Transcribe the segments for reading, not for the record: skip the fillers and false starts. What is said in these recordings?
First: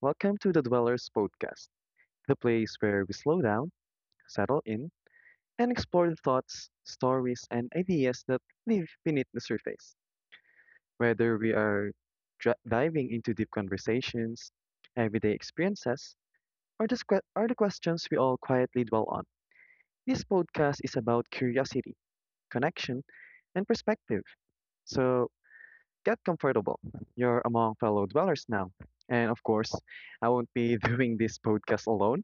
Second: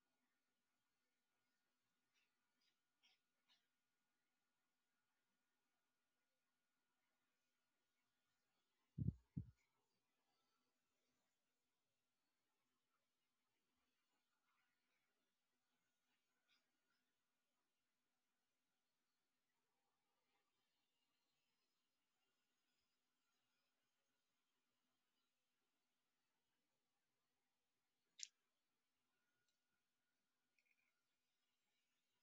Welcome to the Dwellers Podcast, the place where we slow down, settle in, and explore the thoughts, stories, and ideas that live beneath the surface. Whether we are diving into deep conversations, everyday experiences, or the questions we all quietly dwell on, this podcast is about curiosity, connection, and perspective. So, Get comfortable. You're among fellow dwellers now. And of course, I won't be doing this podcast alone.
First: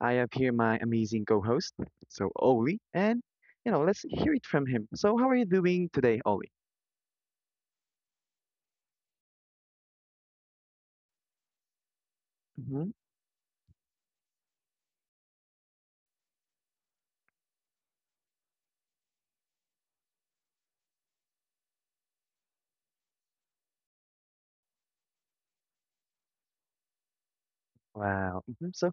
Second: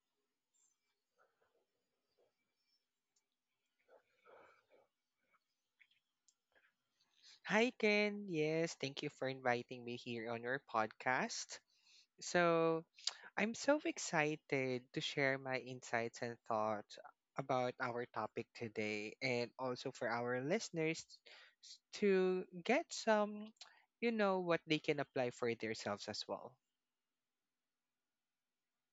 I have here my amazing co host, Oli. Let's hear it from him. So, how are you doing today, Oli? Hi, Ken. Yes, thank you for inviting me here on your podcast. So, Hmm. I'm so excited to share my insights and thoughts about our topic today, and also for our listeners to get some, you know, what they can apply for themselves as well. Wow. Hmm. So,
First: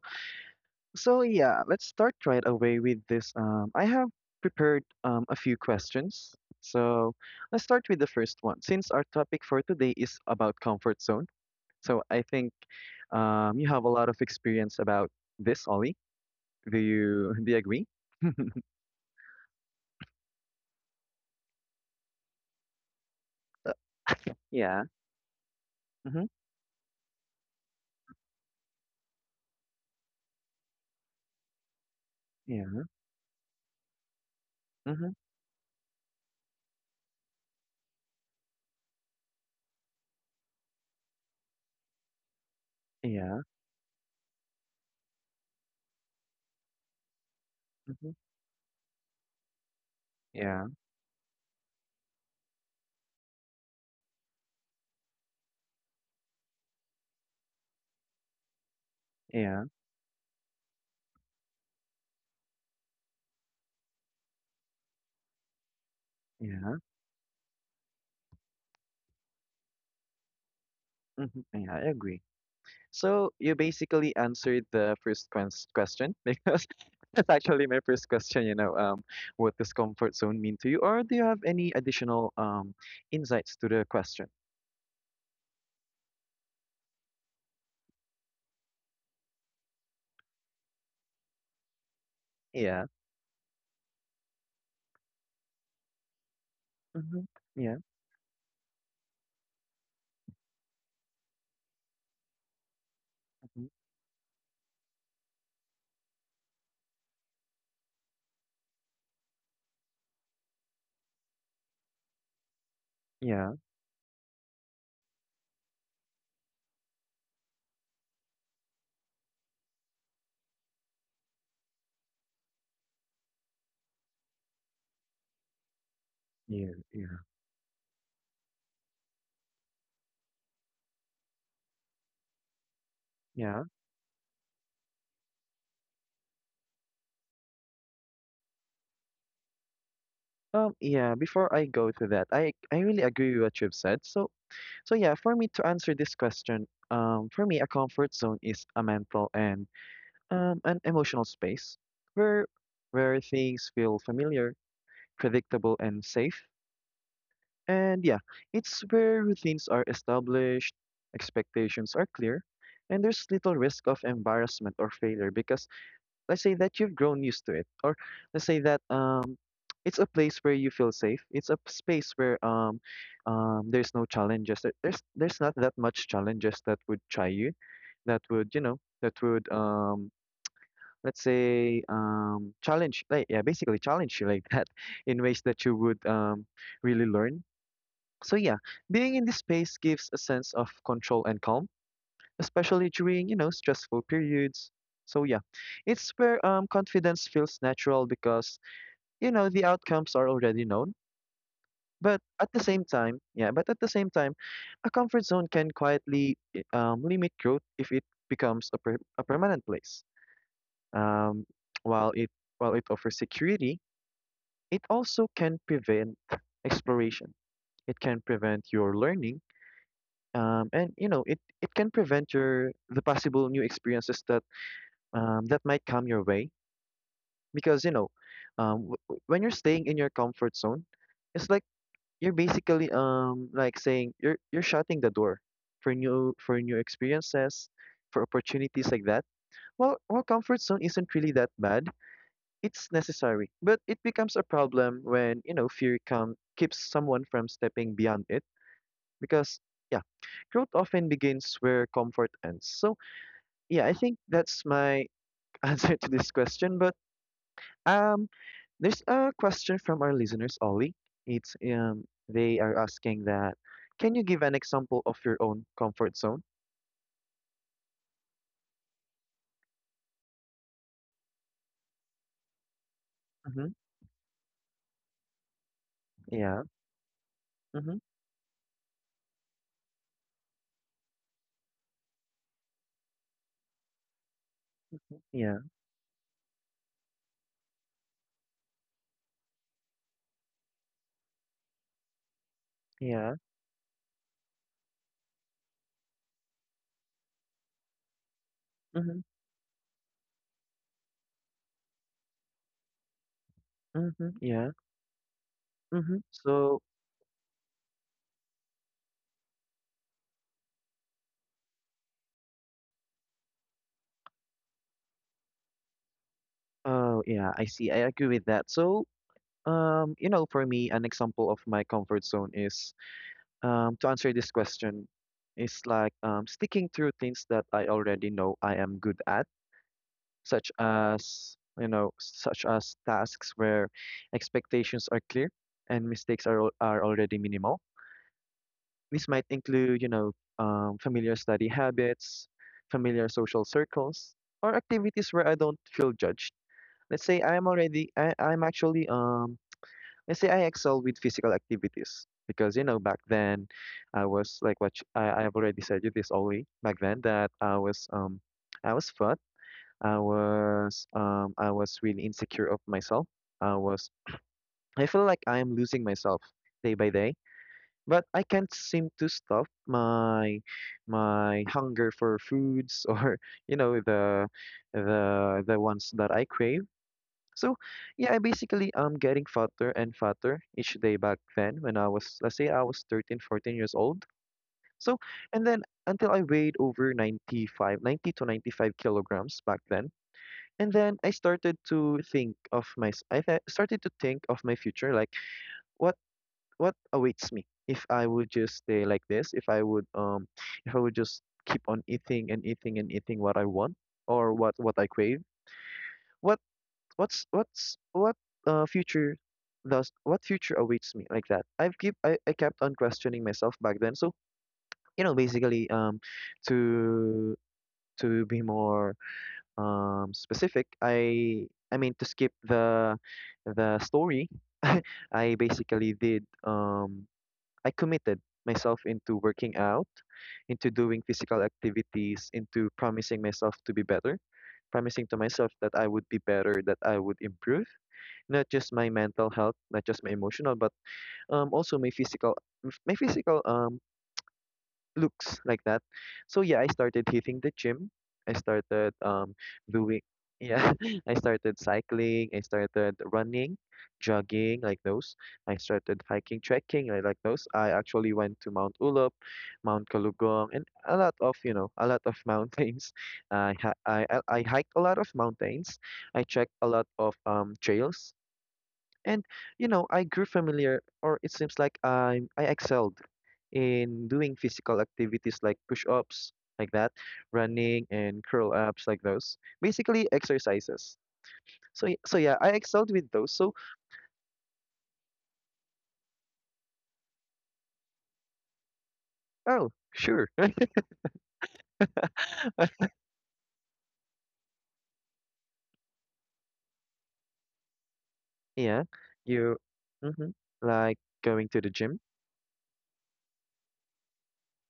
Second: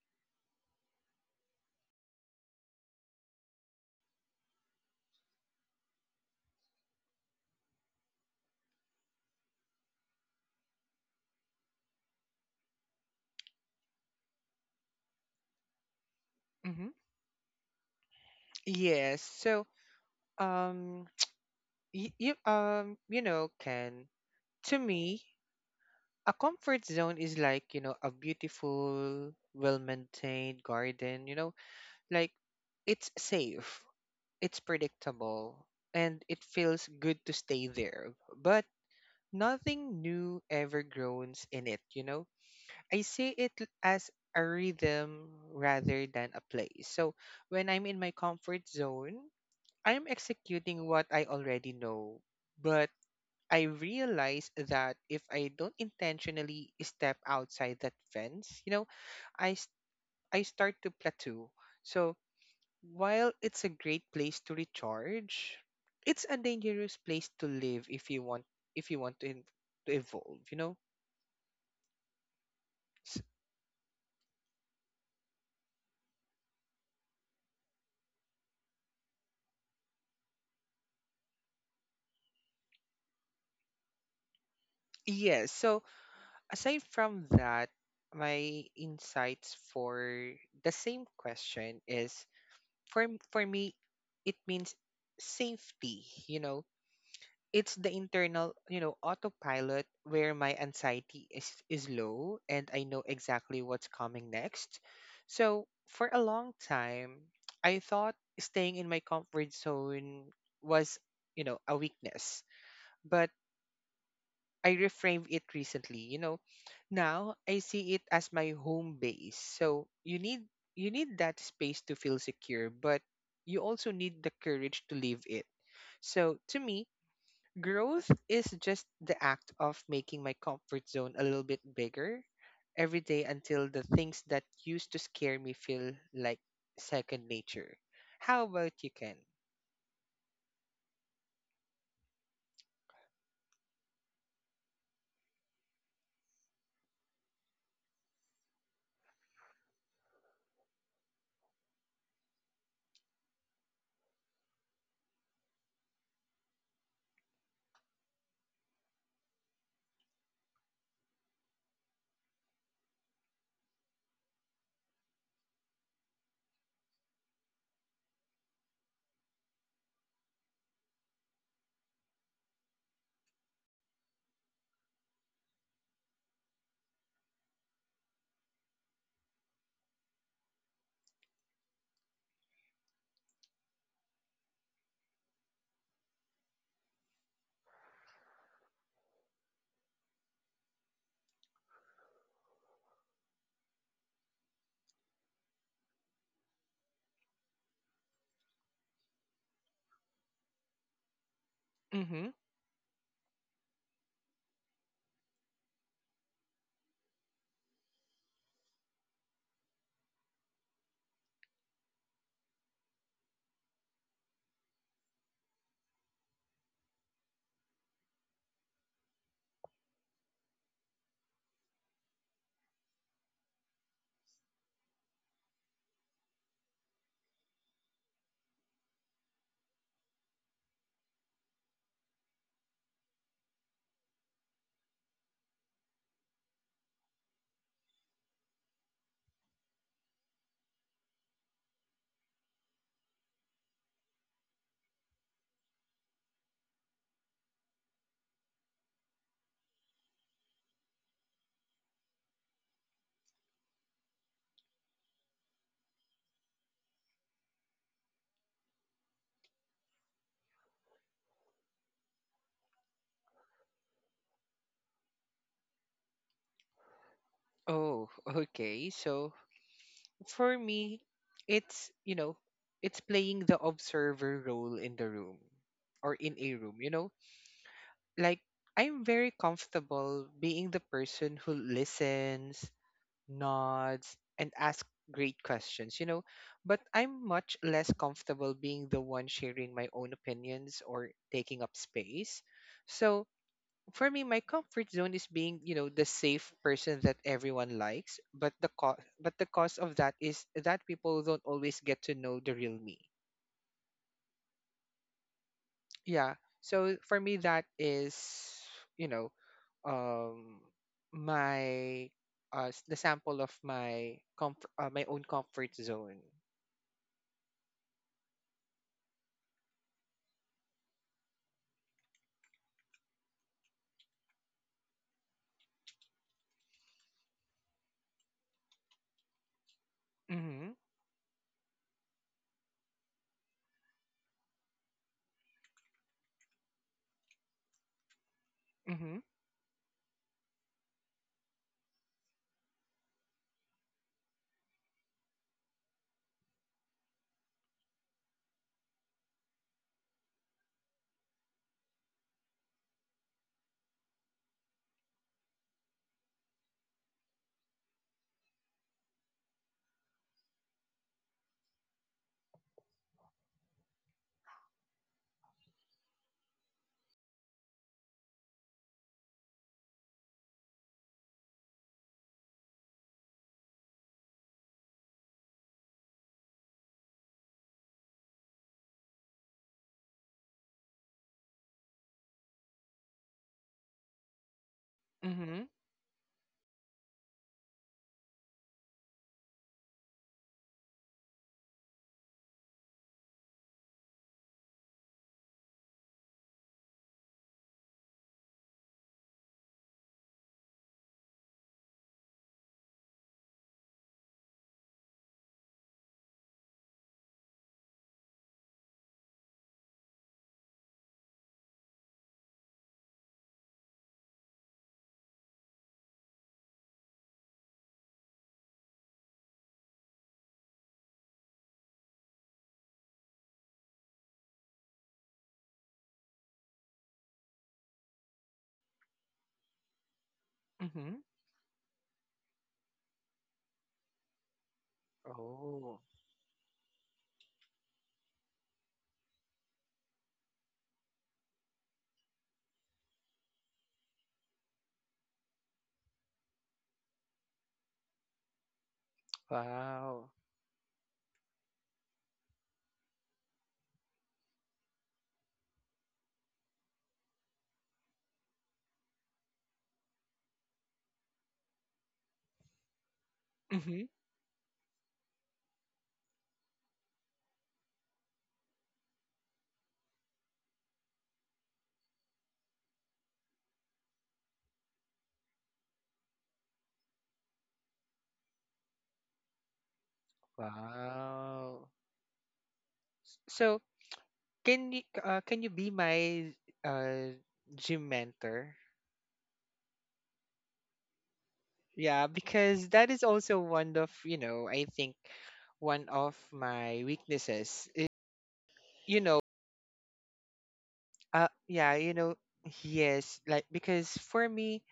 so yeah, let's start right away with this. I have prepared a few questions. So, let's start with the first one. Since our topic for today is about comfort zone, so I think you have a lot of experience about this, Ollie. Do Mm-hmm. you do you agree? Yes. Um, you know, Ken, to Yeah. me, Mhm. a comfort zone is like, you know, a beautiful well maintained garden, you know, like Yeah. it's safe, it's Mhm. predictable, and it feels good to stay there, but nothing new ever grows in it, you know. i see Yeah. it l- as a rhythm rather than a place. So when I'm in my Mhm. comfort zone, I'm Yeah. executing what I already know, but I realize that if I don't intentionally step outside that fence, you know, I Yeah. s- I start to plateau. So while it's a great place to recharge, it's a Yeah. dangerous place to live if you want, if you want to, in, to evolve, you know. Mhm. Yeah, I agree. S- So you basically answered the first question because that's actually my first question. What does comfort zone mean to you, or do you have any additional insights to the question? yes. So aside from that, my insights for the same question is, Yeah. for for me, it means safety. You know, Mhm. it's Yeah. the internal, you know, autopilot where my anxiety is low and I know exactly Mhm. what's coming next. So, for a long time, I thought staying in my comfort zone was, you know, a weakness. But Yeah. I reframed it recently, you know. Now I see it as my home base. So, you need that space to feel secure, but you also need the courage to leave it. So, to Yeah. me, Yeah. growth is just the act of making my comfort zone a little bit bigger every day Yeah. until the things that used to scare me feel like second nature. How about you, Ken? Yeah. Before I go to that, I really agree with what you've said. So yeah, for me to answer this question, for me a comfort zone is a mental and an emotional space where where things feel familiar, predictable, and safe. And yeah, it's where routines are established, expectations are clear, and there's little risk of embarrassment or failure because let's say that you've grown used to it, or let's say that it's a place where you feel safe. It's a space where there's no challenges. There's not that much challenges that would try you, that would you know, that would let's say challenge, like, yeah, basically challenge you like that in ways that you would really learn. So yeah, being in this space gives a sense of control and calm especially during, you know, stressful periods. So yeah, it's where confidence feels natural because, you know, the outcomes are already known. But Mm-hmm. at the same time, yeah, but at the same time, a comfort zone can quietly limit growth if it becomes a permanent place. Um, while it while it offers security, it also can prevent exploration. It can prevent your learning, and you know, it can prevent your the possible new experiences that that might come your way because you know when you're staying in your comfort zone, it's like you're basically like saying you're shutting the door for new experiences, for opportunities like that. Well, comfort zone isn't really that bad. It's necessary, but it becomes a problem when, you know, fear come keeps someone from stepping beyond it, because yeah, growth often begins where comfort ends. So yeah, I think that's my answer to this question. But Um, there's a question from our listeners, Ollie. It's they are asking that, can you give an example of your own comfort zone? Oh, okay. So for me, it's, you know, it's playing the Mm-hmm. observer role in the room or in a Yeah. room, you know? Mm-hmm. Like, I'm very comfortable being the person who listens, nods, and ask great Yeah. questions, you know. But I'm much less comfortable being the one sharing my own opinions or taking up space. So Yeah. for me, my comfort zone is being, you know, the safe person that everyone likes. But Mm-hmm. but the cost of that is that people don't always get to know the real me. Mm-hmm. Yeah. Mm-hmm. Yeah, So, so for me that is, you know, um my the sample of my comfort, my own comfort zone. oh yeah, I see. I agree with that. So, you know, for me, an example of my comfort zone is, to answer this question, is like sticking through things that I already know I am good at. Such Mhm. as you know, such as tasks where expectations are clear and are already minimal. Mhm. This might include you know, familiar study habits, familiar social circles, or activities where I don't feel judged. Let's say I'm already I, I'm actually let's say I excel with physical activities because you know back then I was like I have already said you this only back then that I was fat. I was really insecure of myself. I was I feel like I am losing myself day by day, but I can't seem to stop my hunger for foods or you know the ones that I crave. So yeah, I basically getting fatter and fatter each day back then when I was, let's say I was 13, 14 years old. So and Mhm. then until I weighed over 95, 90 to 95 kilograms back then. And then I started to think of started to think of my future, like what what awaits me if I would just stay like this, if I would just keep on eating and eating and eating what I want or what I crave. What what future does what future awaits me like that. I kept on questioning myself back then. So, you know, basically to to be more specific, I mean to skip the story I basically did I committed myself into working out, into doing Mhm. physical activities, into promising myself to be better, promising to myself that Oh, I would be better, that I would improve not just my mental health, not just my emotional, but also my physical, my physical looks like that. So yeah, I started hitting the gym. I started doing wow. yeah, I started cycling, I started running, jogging like those. I started hiking, trekking like those. I actually went to Mount Ulup, Mount Kalugong, and a lot of, you know, a lot of mountains. I ha Mhm. I hiked a lot of mountains. I checked a lot of trails. And you know, I grew familiar, or it seems like I excelled in doing physical activities like push-ups, like that, running and curl-ups, like those. Basically, exercises. Wow. So yeah, I excelled with those. So So can you, can you be my uh gym mentor? oh, sure, Yeah, because that is also one of, you know, I think one of my weaknesses is, yeah, you know. you, mm-hmm, like going to the Yeah, you gym. know, yes, like, because for me,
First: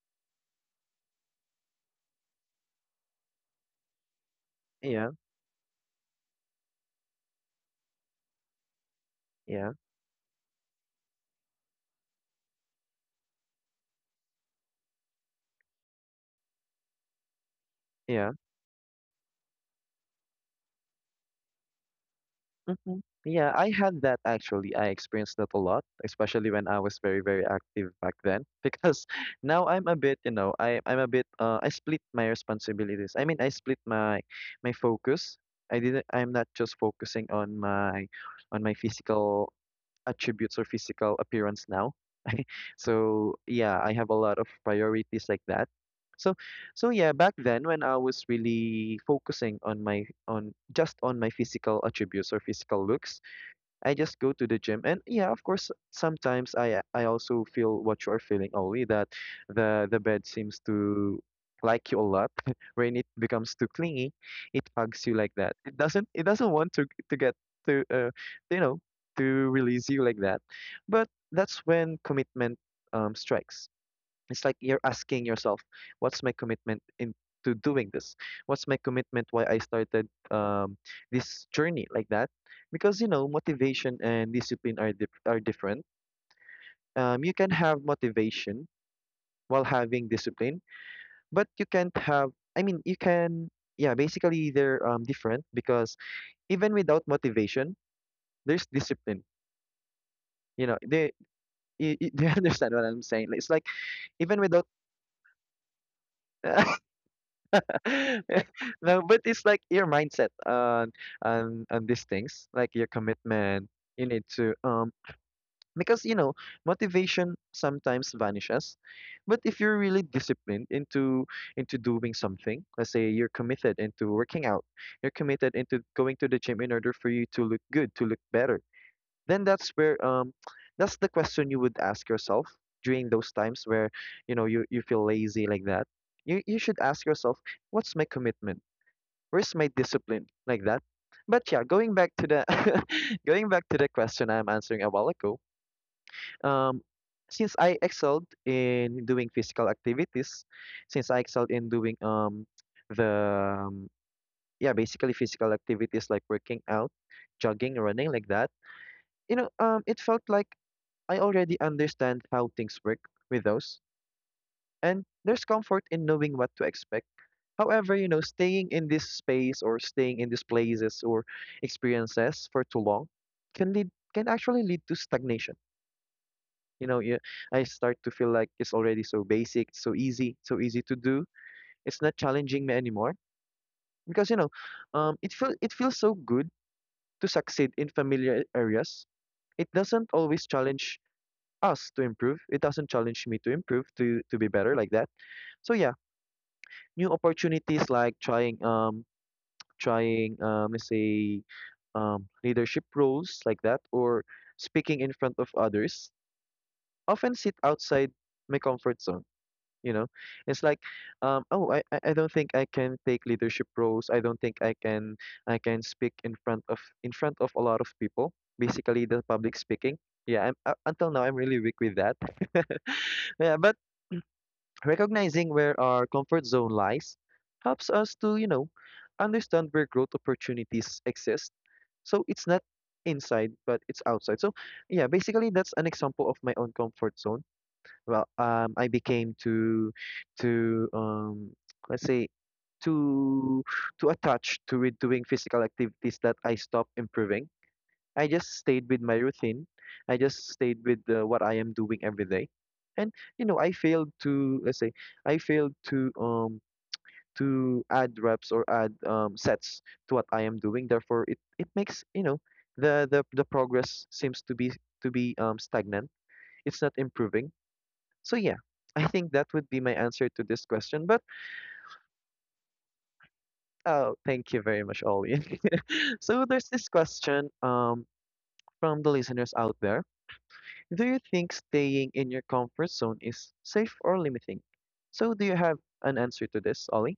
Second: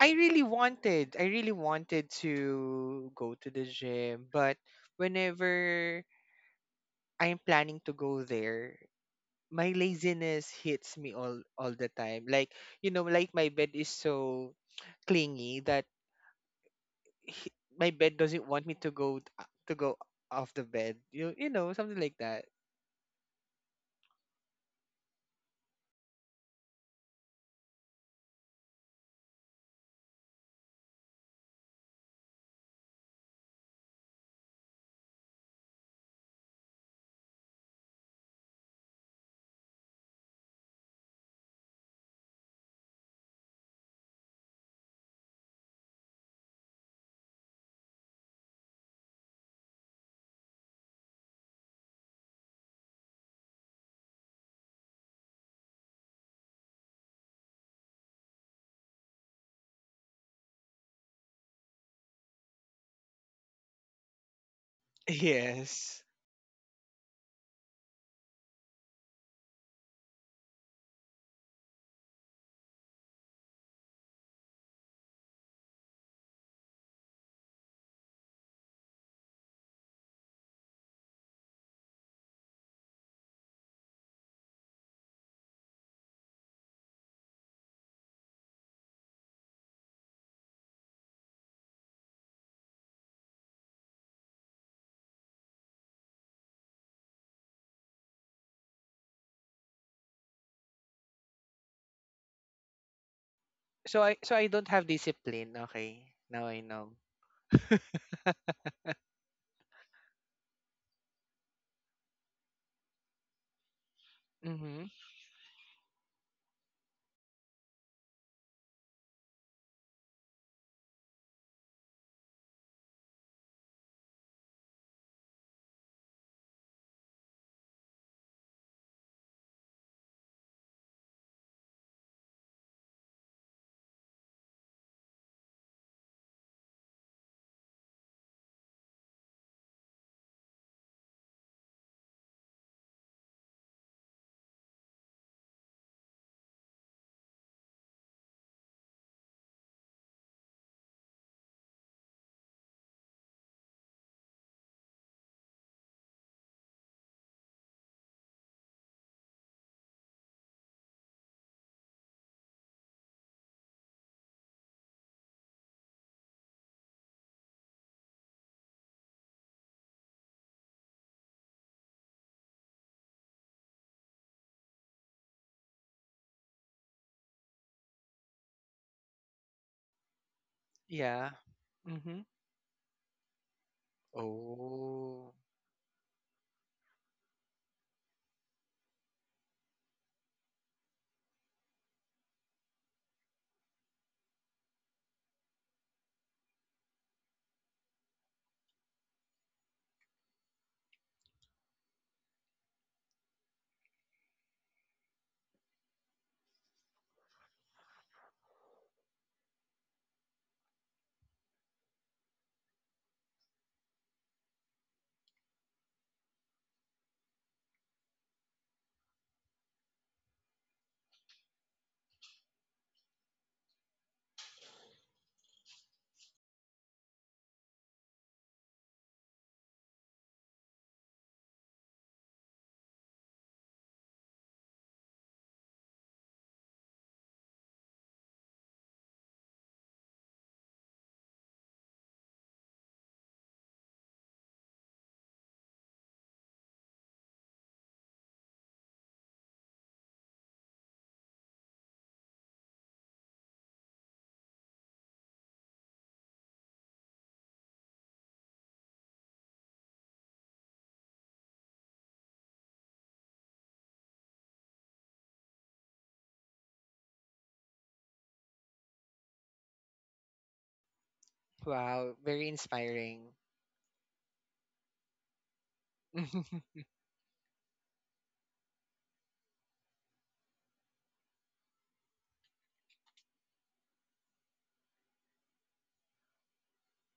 I really wanted to go to the gym, but Yeah, whenever I'm planning to go there, my yeah, laziness hits me all the time. Like, you know, like my bed is so clingy that he, my bed yeah. doesn't want me to to go off the bed. You know, something like that. Hmm. Yeah, I had that actually. I experienced that a lot, especially when I was very, very active back then. Because now I'm a bit, you know, I'm a bit I split my responsibilities. I mean, I split my my focus. I'm not just focusing on my physical attributes or physical appearance now. So yeah, I have a lot of priorities like that. So so yeah, back then when I was really focusing on my on just on my physical attributes or physical looks, I just go to the gym and yeah, of course, sometimes I also feel what you are feeling, Ollie, that the bed seems to like you a lot when it becomes too clingy, it hugs you like that. It Yes. doesn't it doesn't want to get to you know to release you like that, but that's when commitment strikes. It's like you're asking yourself, what's my commitment in to doing this? What's my commitment why I started this journey like that? Because you know, motivation and discipline are are different. You can have motivation while having discipline, but you can't have. I mean, you can. Yeah, basically they're different because even without motivation, there's discipline. You know, do you understand what I'm saying? It's like So I, so even I without don't have discipline. Okay, now I know. No, but it's like your mindset on on these things, like your commitment. You need to Mm-hmm. Because you know motivation sometimes vanishes, but if you're really disciplined into doing something, let's say you're committed into working out, you're committed into going to the gym in order for you to look good, to look better, then that's where that's the question you would ask yourself during those times where you know you feel lazy like that. You should ask yourself, what's my commitment? Where's my discipline like that? But yeah, going back to the going back to the question I'm answering a while ago, um since I excelled in doing physical activities, since I excelled in doing the um, yeah basically physical activities like working out, jogging, running like that, you know, it felt like I already understand how things work with those, and there's comfort in knowing what to expect. However, you know, staying in this space or staying in these places or experiences for too long can actually lead to stagnation. You know, I start to feel like it's already so basic, so easy to do. Yeah. It's not Mm-hmm. challenging me anymore because you know, Oh, it feels so good to succeed in familiar areas. It doesn't always challenge us to improve. It doesn't challenge me to improve to be better like that. So yeah, new opportunities like let's say, leadership roles like that, or speaking in front of others, often sit outside my comfort zone. You know, it's like, oh, I don't think I can take leadership roles. I don't think I can speak in front of a lot of people. Basically, the public speaking. Yeah, until now I'm really weak with that. Yeah, but recognizing where our comfort zone lies helps us to, you know, understand where growth opportunities exist. So it's not inside, but it's outside. So yeah, basically that's an example of my own comfort zone. I became to let's say, too, too attached to it doing physical activities that I stopped improving. I just stayed with my routine. I just stayed with what I am doing every day. And you know, I failed to, let's say, I failed to add reps or add sets to what I am doing. Therefore, it makes, you know, the progress seems to be stagnant. It's not improving. So yeah, I think that would be my answer to this question. But wow. Very inspiring. oh, thank you very much, Ollie. So there's this question from the listeners out there. Do you think staying in your comfort zone is safe or limiting? So, do you have an answer to this, Ollie?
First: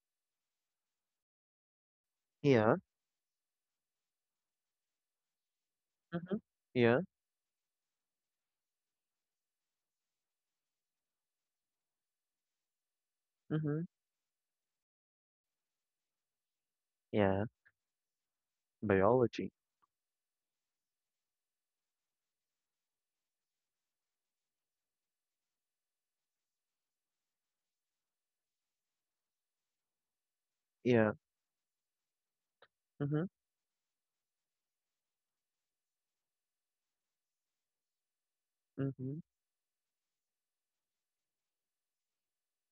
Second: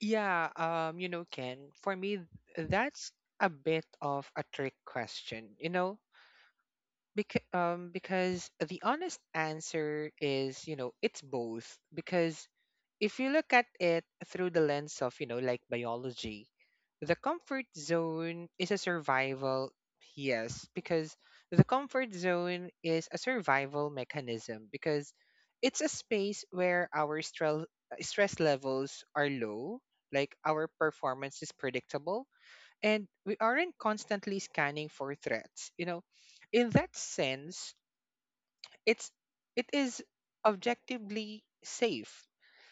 Yeah, you know, Ken, for me, Yeah. that's a bit of a trick question, you know, Mm-hmm. Yeah. because because the honest answer is, you know, it's both. Because if you look at Mm-hmm. it through the lens of, you know, like biology, the Yeah. comfort zone is a Biology. survival, yes, because the comfort zone is a survival mechanism because it's a space where our stress levels are low, like our Yeah. performance is predictable, and Mm-hmm. we aren't constantly scanning for threats. You know, in that sense, it's Mm-hmm. it is objectively safe.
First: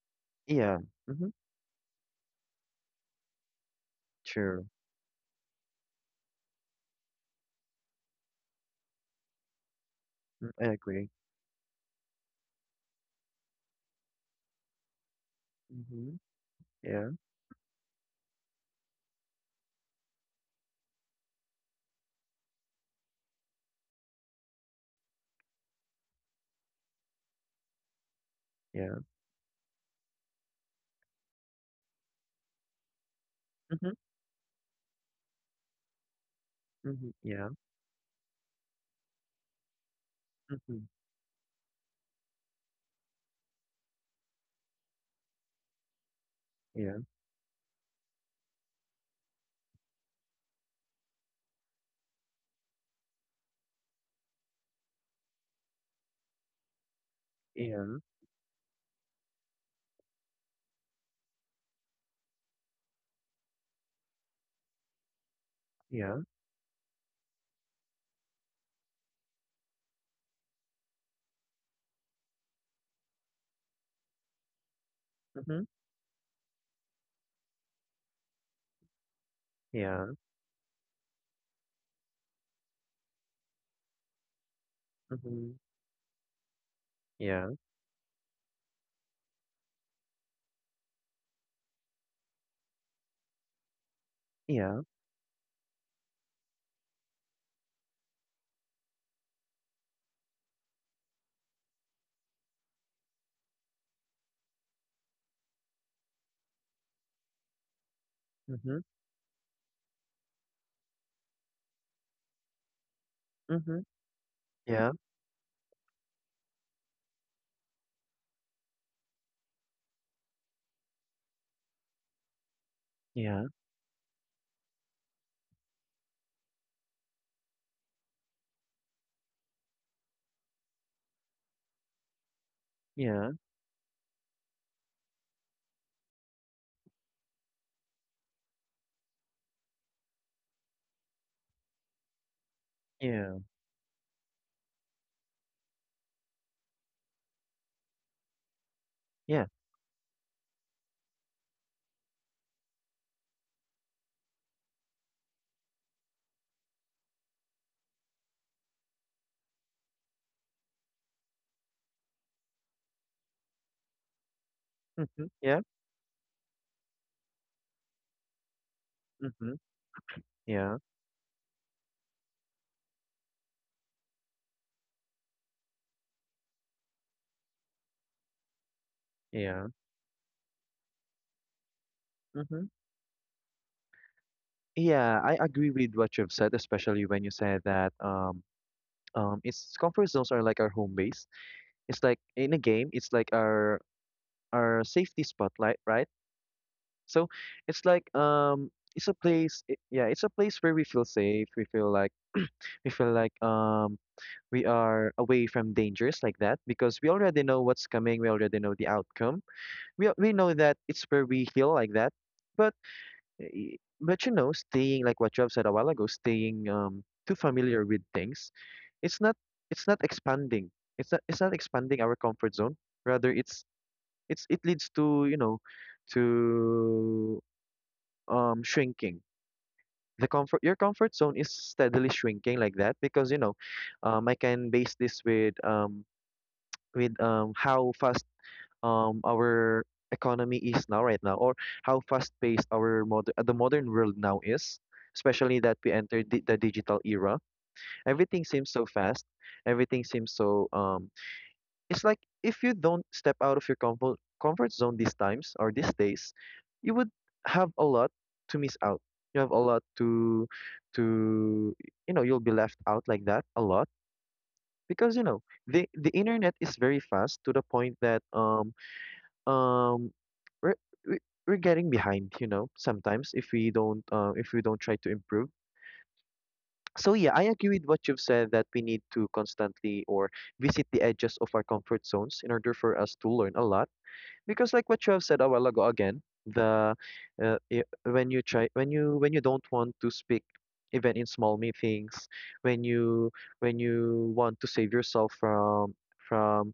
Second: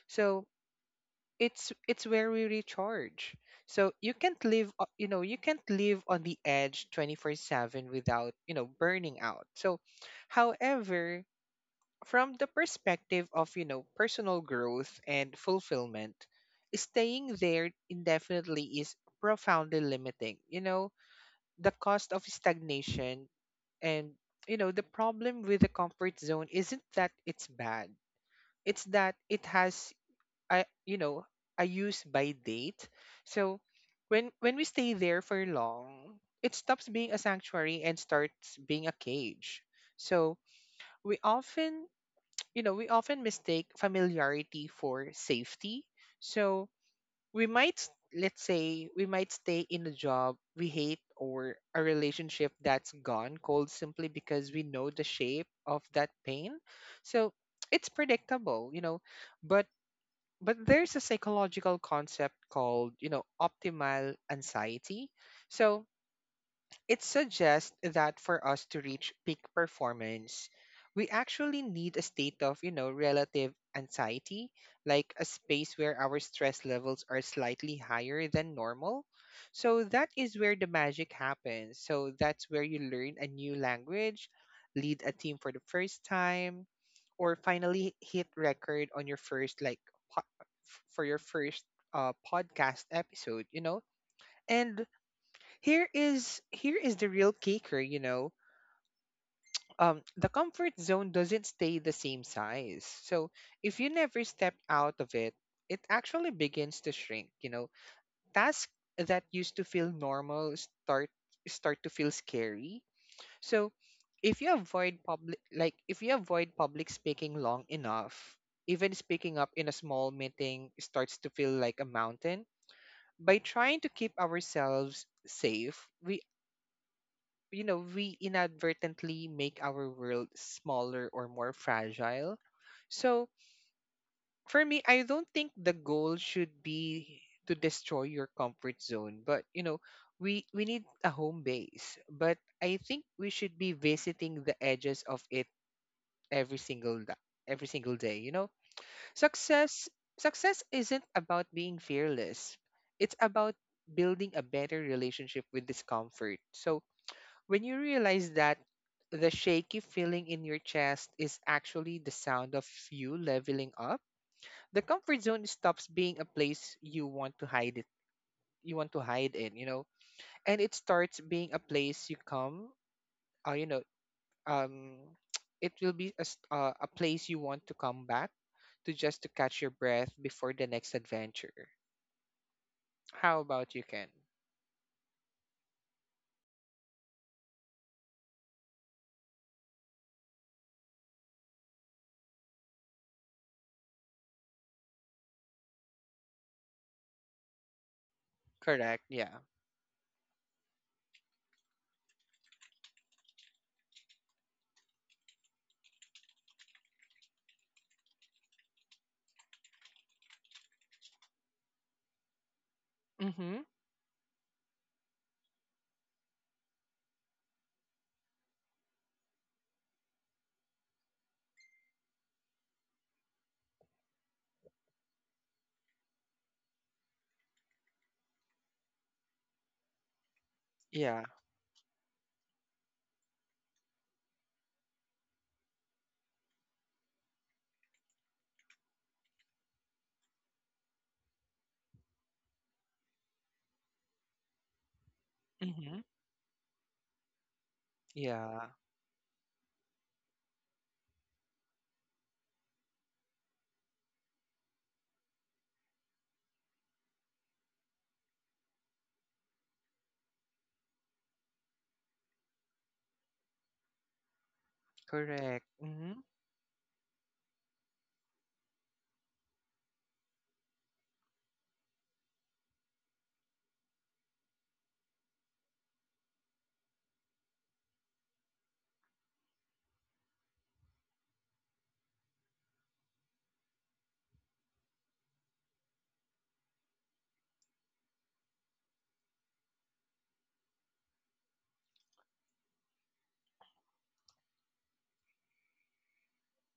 So Yeah. Mm-hmm. it's where we recharge, so you can't True. live, you know, you can't live on the edge 24/7 without, you know, burning out. So Mm, I agree. however, from the perspective of, you know, personal growth and Mm-hmm. fulfillment, Yeah. staying there indefinitely is profoundly limiting, you know, the cost of stagnation. And, you know, the problem with the comfort zone isn't that it's bad, it's Yeah. that it has, I, you know, I use by date. So Mm-hmm. when we stay there for long, it stops Mm-hmm. being a Yeah. sanctuary and starts being a cage. So Mm-hmm. we often, you know, we often mistake familiarity for safety. So Yeah. we might let's say we might stay in a job we hate or a relationship that's gone cold simply because we know the shape of that pain. So it's Yeah. predictable, you know, but but there's a psychological concept called, you know, optimal anxiety. So Yeah. it suggests that for us to reach peak performance we actually need a state of, you know, relative anxiety, like a Mm-hmm. space where our stress levels are slightly higher than normal. So that Yeah. is where the magic happens, so that's where you learn a new language, lead a team for Mm-hmm. the first time, or Yeah. finally hit record on your first, like, for your first podcast episode, you know. Yeah. And here is, here is the real kicker, you know. The comfort zone doesn't stay the same size. So if you never step out of it, it actually begins to shrink, you know. tasks Mm-hmm. that used to feel normal start start to feel scary. So Mm-hmm. if you Yeah. avoid public, like if you avoid public speaking long enough, even speaking up in a small meeting starts to feel like a mountain. By Yeah. trying to keep ourselves safe, we, you know, we inadvertently make our world smaller or more fragile. So Yeah. for me, I don't think the goal should be to destroy your comfort zone, but, you know, we need a home base. But I think we Yeah. should be visiting the edges of it every single da- every single day, you know. Yeah. Success success isn't about being fearless, it's about building a better relationship with discomfort. So when you realize that the shaky feeling in your chest is actually the sound of you leveling up, the comfort Mm-hmm. zone Yeah. stops being a place you want to hide it you want to hide in, Mm-hmm. you know, and it Yeah. starts being a place you come, you know, um, it will be a, a place you want to come back to just to catch Yeah. your breath before the next adventure. Mm-hmm. How about you, Ken? Yeah, I agree with what you've said, especially when you said that it's comfort zones are like our home base. It's like in a game, it's like our safety spotlight, right? So it's like Correct. it's a Yeah. place it, yeah, it's a place where we feel safe. We feel like we are away from dangers like that because we already know what's coming, we already know the outcome. We know that it's where we heal like that. But Mm-hmm. y- but you know, staying, like what you have said a while ago, staying too familiar with things, it's not it's not expanding. It's not expanding our comfort zone. Rather, it's it leads to, you know, to shrinking. The comfort Your comfort Yeah. zone is steadily shrinking like that because you know, I can base this with how fast our economy is now right now, or how fast paced our modern the modern world now is, especially that we Mm-hmm. entered the digital era. Everything Yeah. seems so fast. Everything seems so it's like if you don't step out of your comfort zone these times or these days, you would have a lot to miss out. You have a lot to to you know, you'll be left out like that a lot because you know Correct. the Mm-hmm. internet is very fast to the point that um we're we- we're getting behind, you know, sometimes if we don't try to improve. So yeah, I agree with what you've said that we need to constantly or visit the edges of our comfort zones in order for us to learn a lot because, like what you have said a while ago again, the when you try, when you don't want to speak even in small meetings, when you when you want to save yourself from from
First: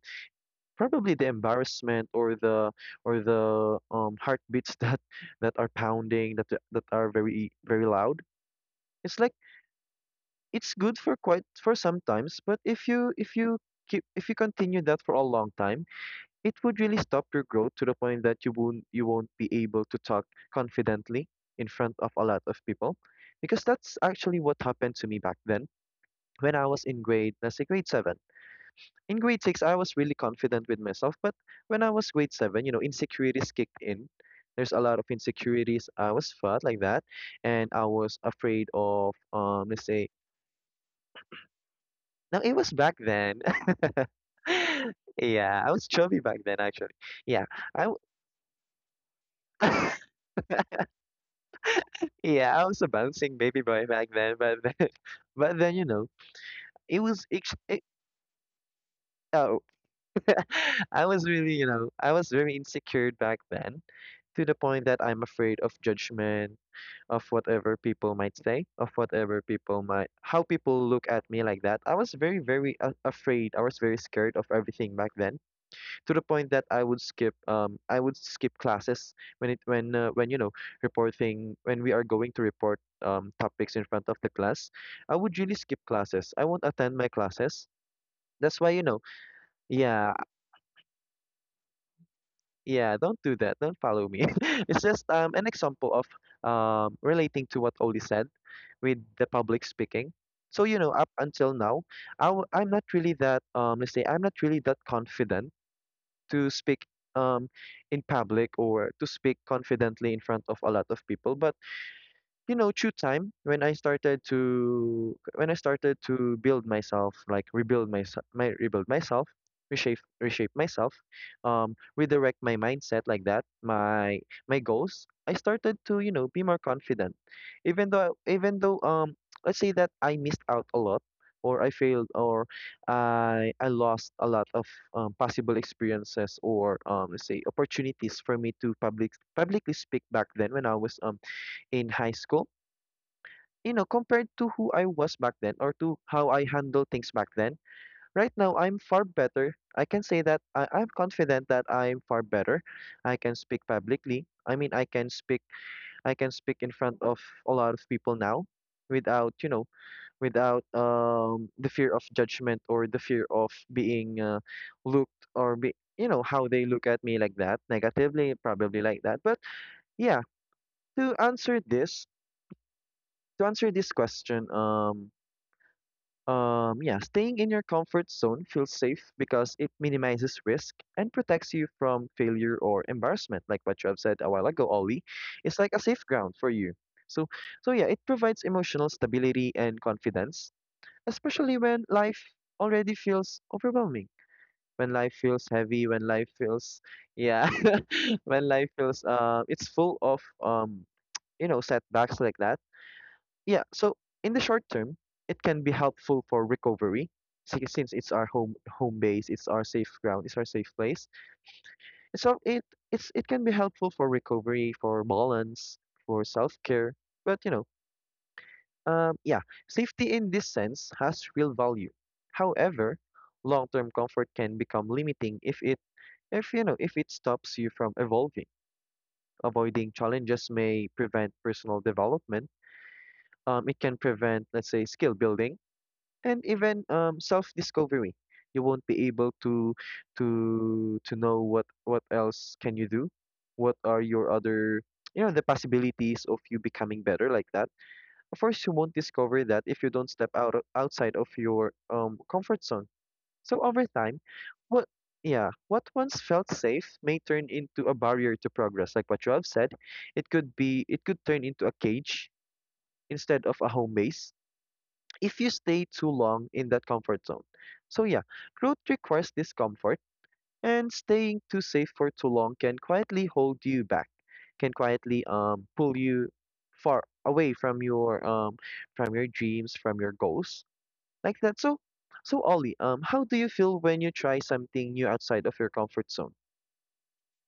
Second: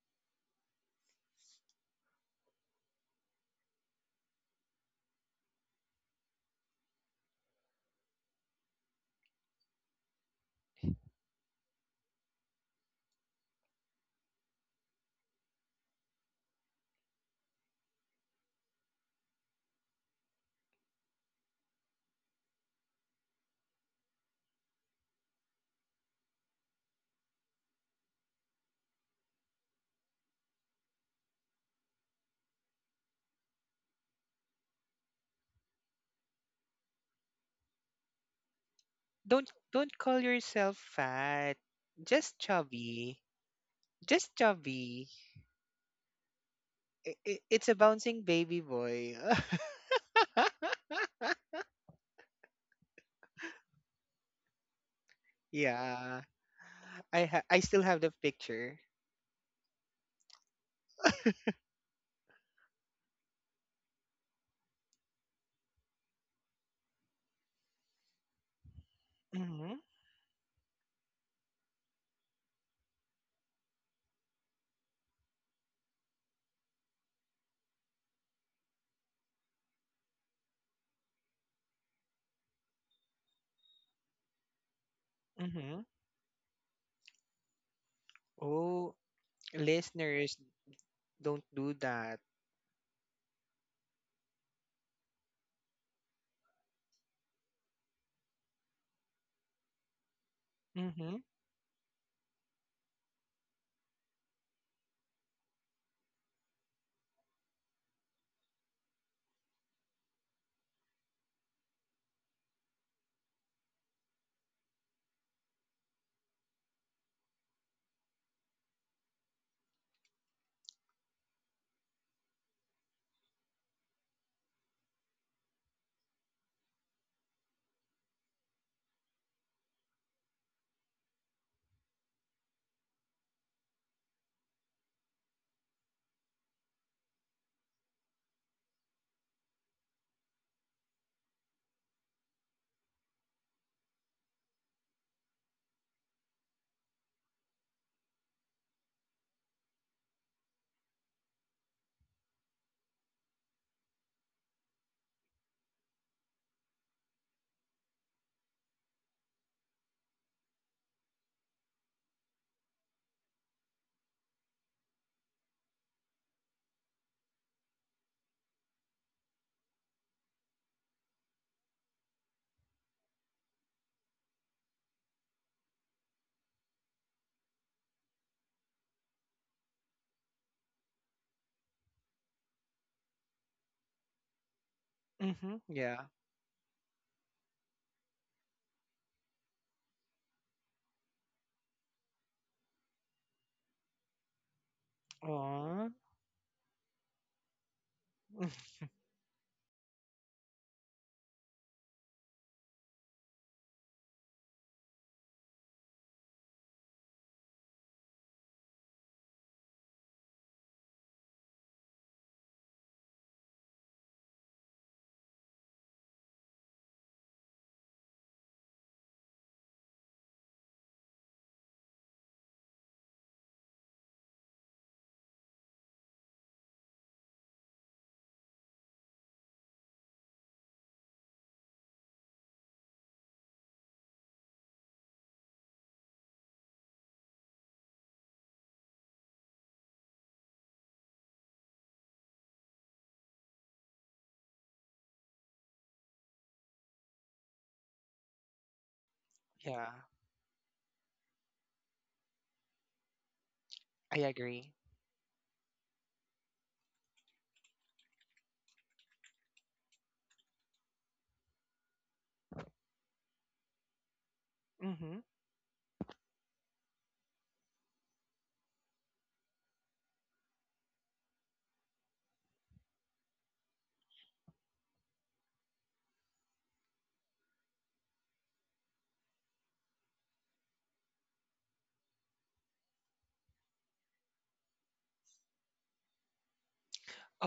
probably the embarrassment or the heartbeats that that are pounding, that are very loud. It's like it's good for quite for sometimes, but if you keep, if you continue that for a long time, it would really stop your growth to the point that you won't be able to talk confidently in front of a lot of people, because that's actually what happened to me back then when I was in grade, let's say grade 7. In grade six, I was really confident with myself, but when I was grade seven, you know, insecurities kicked in. There's a lot of insecurities. I was fat like that, and I was afraid of let's Don't say. call yourself fat. Just Now it was back chubby. then. Just chubby. Yeah, I was chubby back then actually. Yeah, It's a I w- bouncing baby boy. yeah, I was a bouncing baby boy back then, but then, but then you know yeah. it was it, I still it, have the picture. oh, I was really, you know, I was very insecure back then to the point that I'm afraid of judgment, of whatever people might say, of Mm-hmm. How people look at me like that. I was very, very afraid. I was very scared of everything back then, to the point that I would skip classes when, you know, reporting, when we are going to report topics in front of the class. I would really Mm-hmm. skip classes. I won't attend my classes. That's why, you Oh, know, yeah, listeners, don't do that. yeah, don't do that. Don't follow me. It's just an example of relating to what Oli said with the public speaking. So, you know, up Mm-hmm. until now, I'm not really that, let's say, I'm not really that confident to speak um, in public, or to speak confidently in front of a lot of people. But you know, through time, when I started to when I started to build myself, like rebuild myself, reshape myself, redirect my mindset like that, my goals. I started to, you know, be more confident, even though let's say that I missed out a lot, or I failed, or I lost a lot of possible experiences or let's say opportunities for me to publicly speak back then when I was in high school. You know, compared to who I was back then, or to how I handle things back then, right now I'm far better. I can say that I'm confident that I'm far better. I can speak publicly. I mean, I can speak. I can speak in front of a lot of people now, without you know, without the fear of judgment or the fear of being looked, or be you know how they look at me like that negatively, probably like that. But yeah, to answer this, to answer this question, yeah, staying in your comfort zone feels safe because it minimizes risk and protects you from failure or embarrassment, like what you have said a while ago, Ollie. Mm-hmm. It's like a safe Yeah. ground for you. So, so yeah, it provides emotional stability and confidence, especially when life already feels overwhelming, when life feels heavy, Aw. Yeah, when life feels, it's full of, you know, setbacks like that. Yeah, so in the short term, it can be helpful for recovery since it's our home base, it's our safe ground, it's our safe place. And so it can be helpful for recovery, for balance, for self-care. But you know, yeah, safety in this sense has real value. However, long-term comfort can become limiting if it if you know if it stops you from evolving. Avoiding challenges may prevent personal development. It can prevent, let's say, skill building and even self-discovery. You won't be able to to know what else can you do, what are your other, you know, the possibilities of you becoming better like that. Of course, you won't discover that if you Yeah. don't step out outside of your comfort zone. So over I time, agree. what yeah, what once felt safe may turn into a barrier to progress. Like what you have said, it could turn into a cage instead of a home base Mm-hmm. if you stay too long in that comfort zone. So, yeah, growth requires discomfort, and staying too safe for too long can quietly hold you back, can quietly pull you far away from your dreams, from your goals, like that. So, so Ollie, how do you feel when you try something new outside of your comfort zone?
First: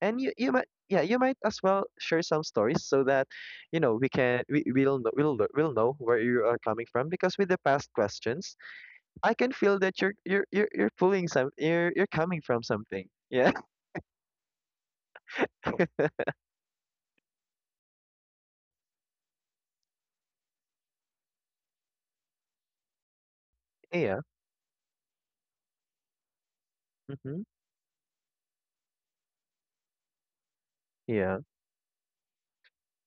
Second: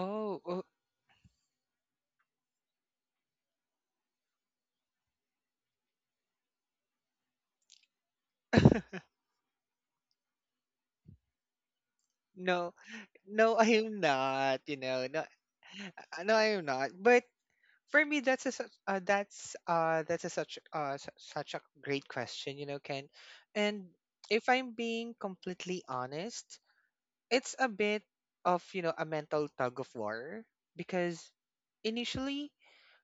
And you oh. might, yeah, you might as well share some stories so that you know we'll know where you are coming from, because with the past questions I can feel that you're pulling some, you're coming from no. something. Yeah. No, I am not. You know, no, no, I am not. But for me, that's a such su- such a great question, you know, Ken. And Yeah. if I'm being completely honest, Mhm. it's a bit of, you know, a mental tug of war because Yeah. initially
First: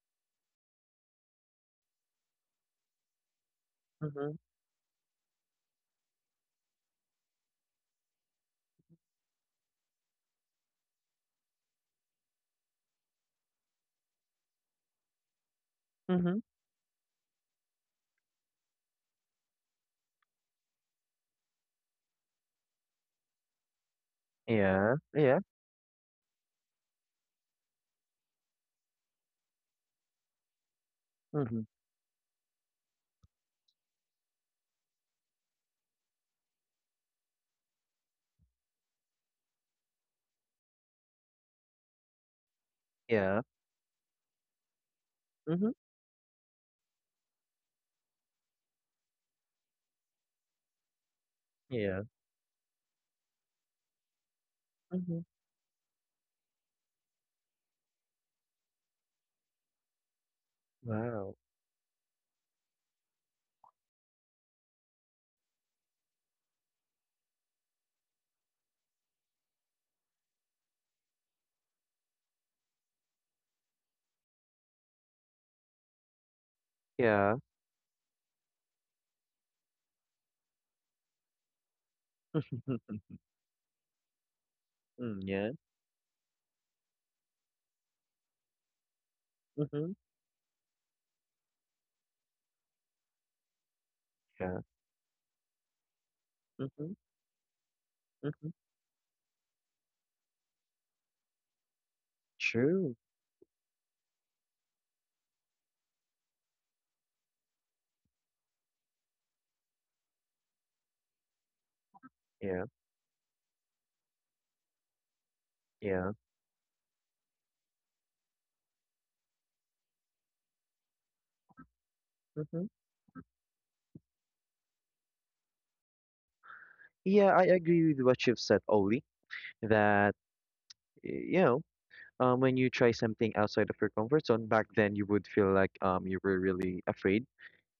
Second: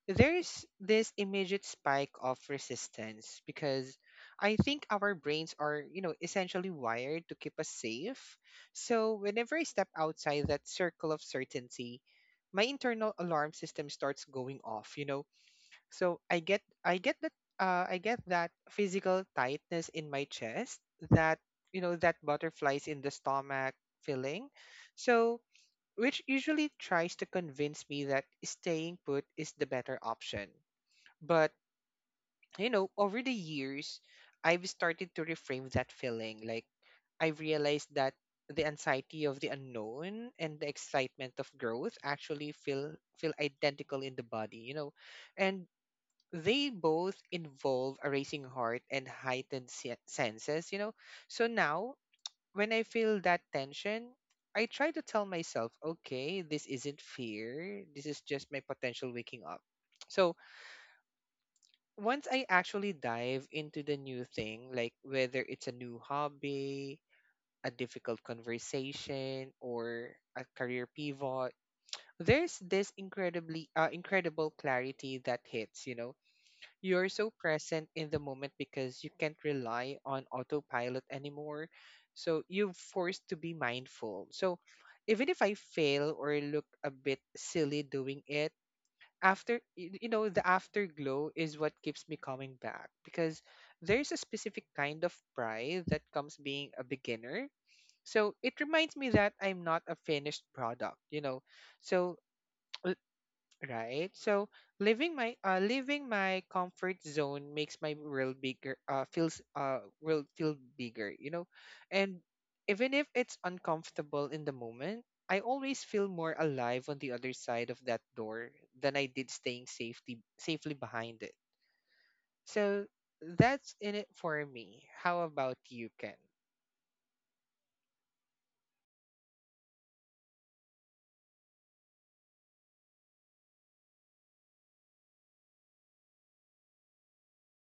there's this immediate spike of resistance because Mhm. I think our brains are, you know, essentially wired to keep us safe. So whenever I step outside that circle of certainty, my internal alarm system starts going off, you know. So Mhm. I get that physical tightness in my chest, that, you know, that butterflies in the stomach feeling. Yeah. Yeah. So which usually tries to convince me that staying put is the better option. But, Mhm. you know, over the years, I've started to reframe that feeling. Like, I've realized that the anxiety of the unknown and the excitement of growth actually feel Yeah. identical in the body, you know. And Mhm. they both involve a racing heart and heightened senses, you know. So now, Yeah. when I feel that tension, I try to tell Mhm. myself, okay, this isn't fear. This is just my potential waking up. So, Wow. once I actually dive into the new thing, like whether it's a new hobby, a difficult conversation, or a career pivot, there's this incredibly incredible clarity that hits, you know. You're so Yeah. present in the moment because you can't rely on autopilot anymore. So you're Mhm. forced to be mindful. So Mm, even if yeah. I fail or look a bit silly doing it, after Mhm. You know, the afterglow is what keeps me coming back because there's a Yeah. specific kind of pride that comes being a Mhm. beginner. So Mhm. it reminds me that I'm not a finished product, you know. So, True. right? So leaving my comfort zone makes my world bigger. Feels will feel bigger, you know, and Yeah. even if it's uncomfortable in the moment, I always feel Yeah. more alive on the other side of that door than I did staying safely behind it. Mhm. So that's in it for me. How about you, Ken? Yeah, I agree with what you've said, Oli, that y- you know, when you try something outside of your comfort zone, back then you would feel like you were really afraid,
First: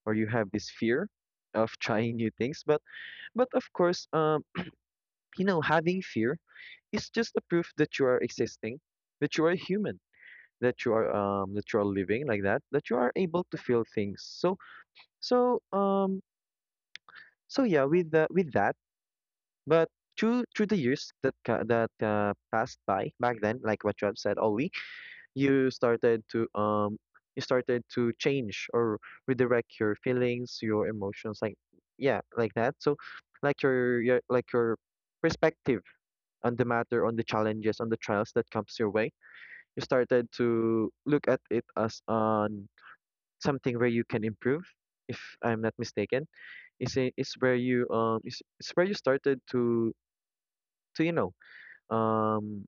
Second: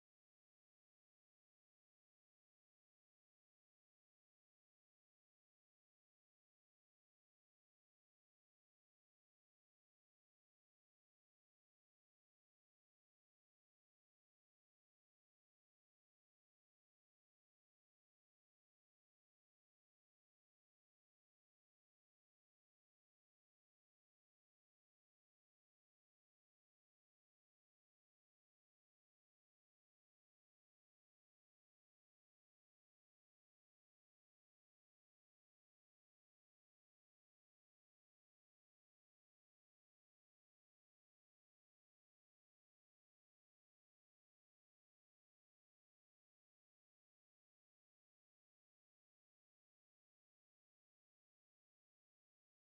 or you have this fear of trying new things. But of course, having fear is just a proof that you are existing, that you are human, that you are living like that, that you are able to feel things. So um so yeah, with that, but. Through the years that passed by back then, like what you have said, Ollie, you started to um you started to change or redirect your feelings, your emotions, like, yeah, like that. So, like your perspective on the matter, on the challenges, on the trials that comes your way, you started to look at it as on something where you can improve, if I'm not mistaken. It's it's where you it's where you started to, to you know um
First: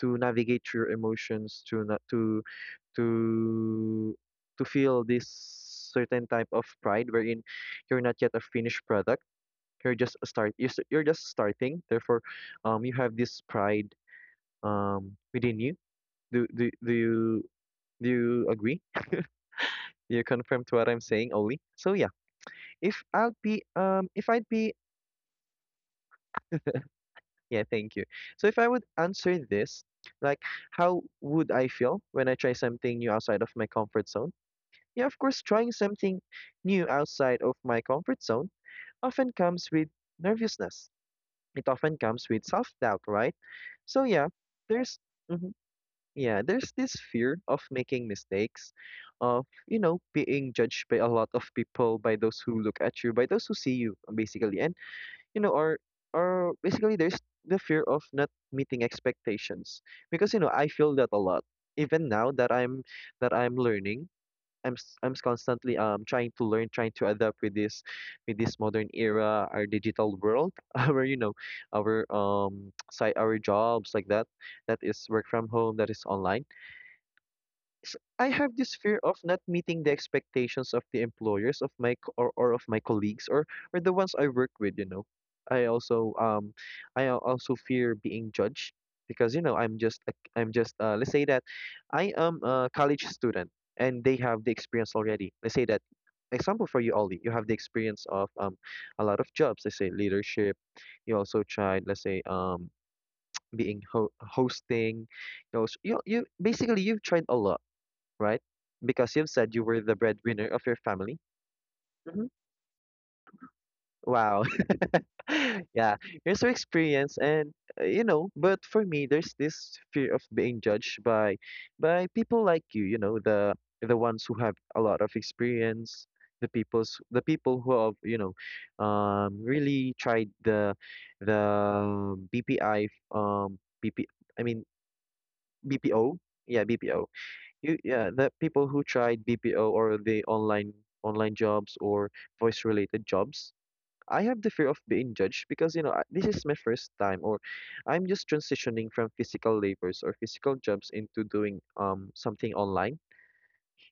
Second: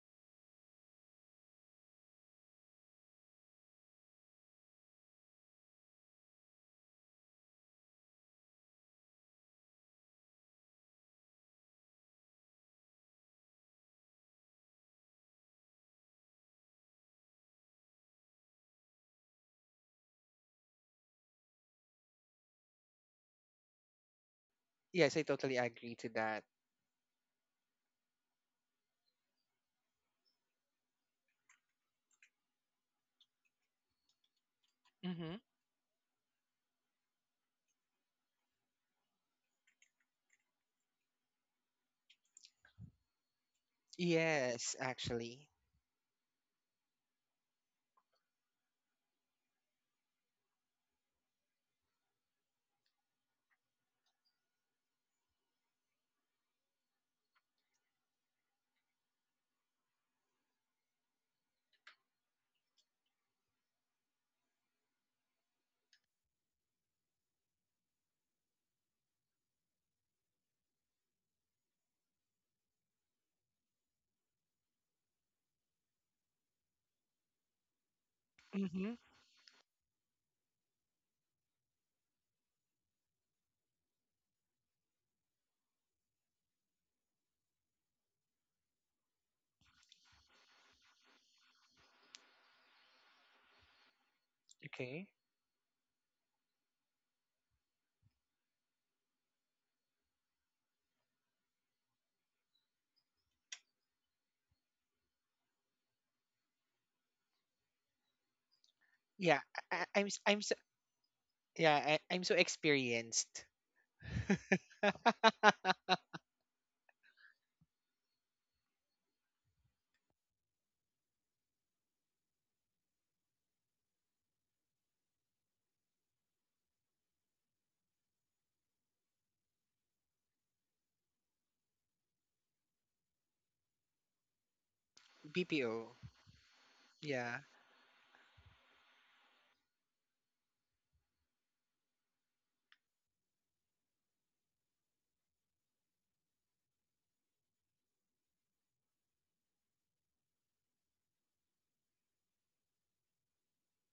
to navigate your emotions, to not to, to to feel this certain type of pride, wherein you're not yet a finished product. You're just a start. You're just starting. Therefore, you have this pride within you. Do you do you agree? Do you confirm to what I'm saying, Oli? So yeah, if I would be if I'd be Yes, I totally agree to that. yeah thank you. So if I would answer this, like, how would I feel when I try something new outside of my comfort zone? Yeah, of Mm-hmm. course, trying something new outside of my comfort zone often comes with nervousness. It often comes with self-doubt, right? So yeah, Yes, there's actually. mhm, yeah, there's this fear of making mistakes, of being judged by a lot of people, by those who look at you, by those who see you, basically. And, you know, or basically, there's the fear of not meeting expectations. Because I feel that a lot. Even now that I'm learning, constantly trying to learn, trying to adapt with this modern era, our digital world, our, our side, our jobs, like that, that is work from home, that is online. I have this Mm-hmm. fear of not meeting the expectations of the employers, or of my colleagues, or the ones I work with. I also also fear being judged, because I'm just, let's say that I am a college student, and they have the experience Okay. already. Let's say that, example, for you, Ollie, you have the experience of a lot of jobs. Let's say leadership. You also tried, let's say, hosting. You basically you've tried a lot, right? Because you've Yeah, said you I, were I- the I'm s- I'm breadwinner of your family. yeah, I'm Hmm. so experienced. Wow. Yeah, you're so experienced, and you know, but for me there's this fear of being judged by people like you know, the ones who have a lot of experience, the people who have, you know, really tried the the BPI, BP, I mean, BPO. BPO. Yeah, BPO. Yeah. The people who tried BPO, or the online jobs, or voice related jobs, I have the fear of being judged because, you know, this is my first time, or I'm just transitioning from physical labors or physical jobs into doing something online,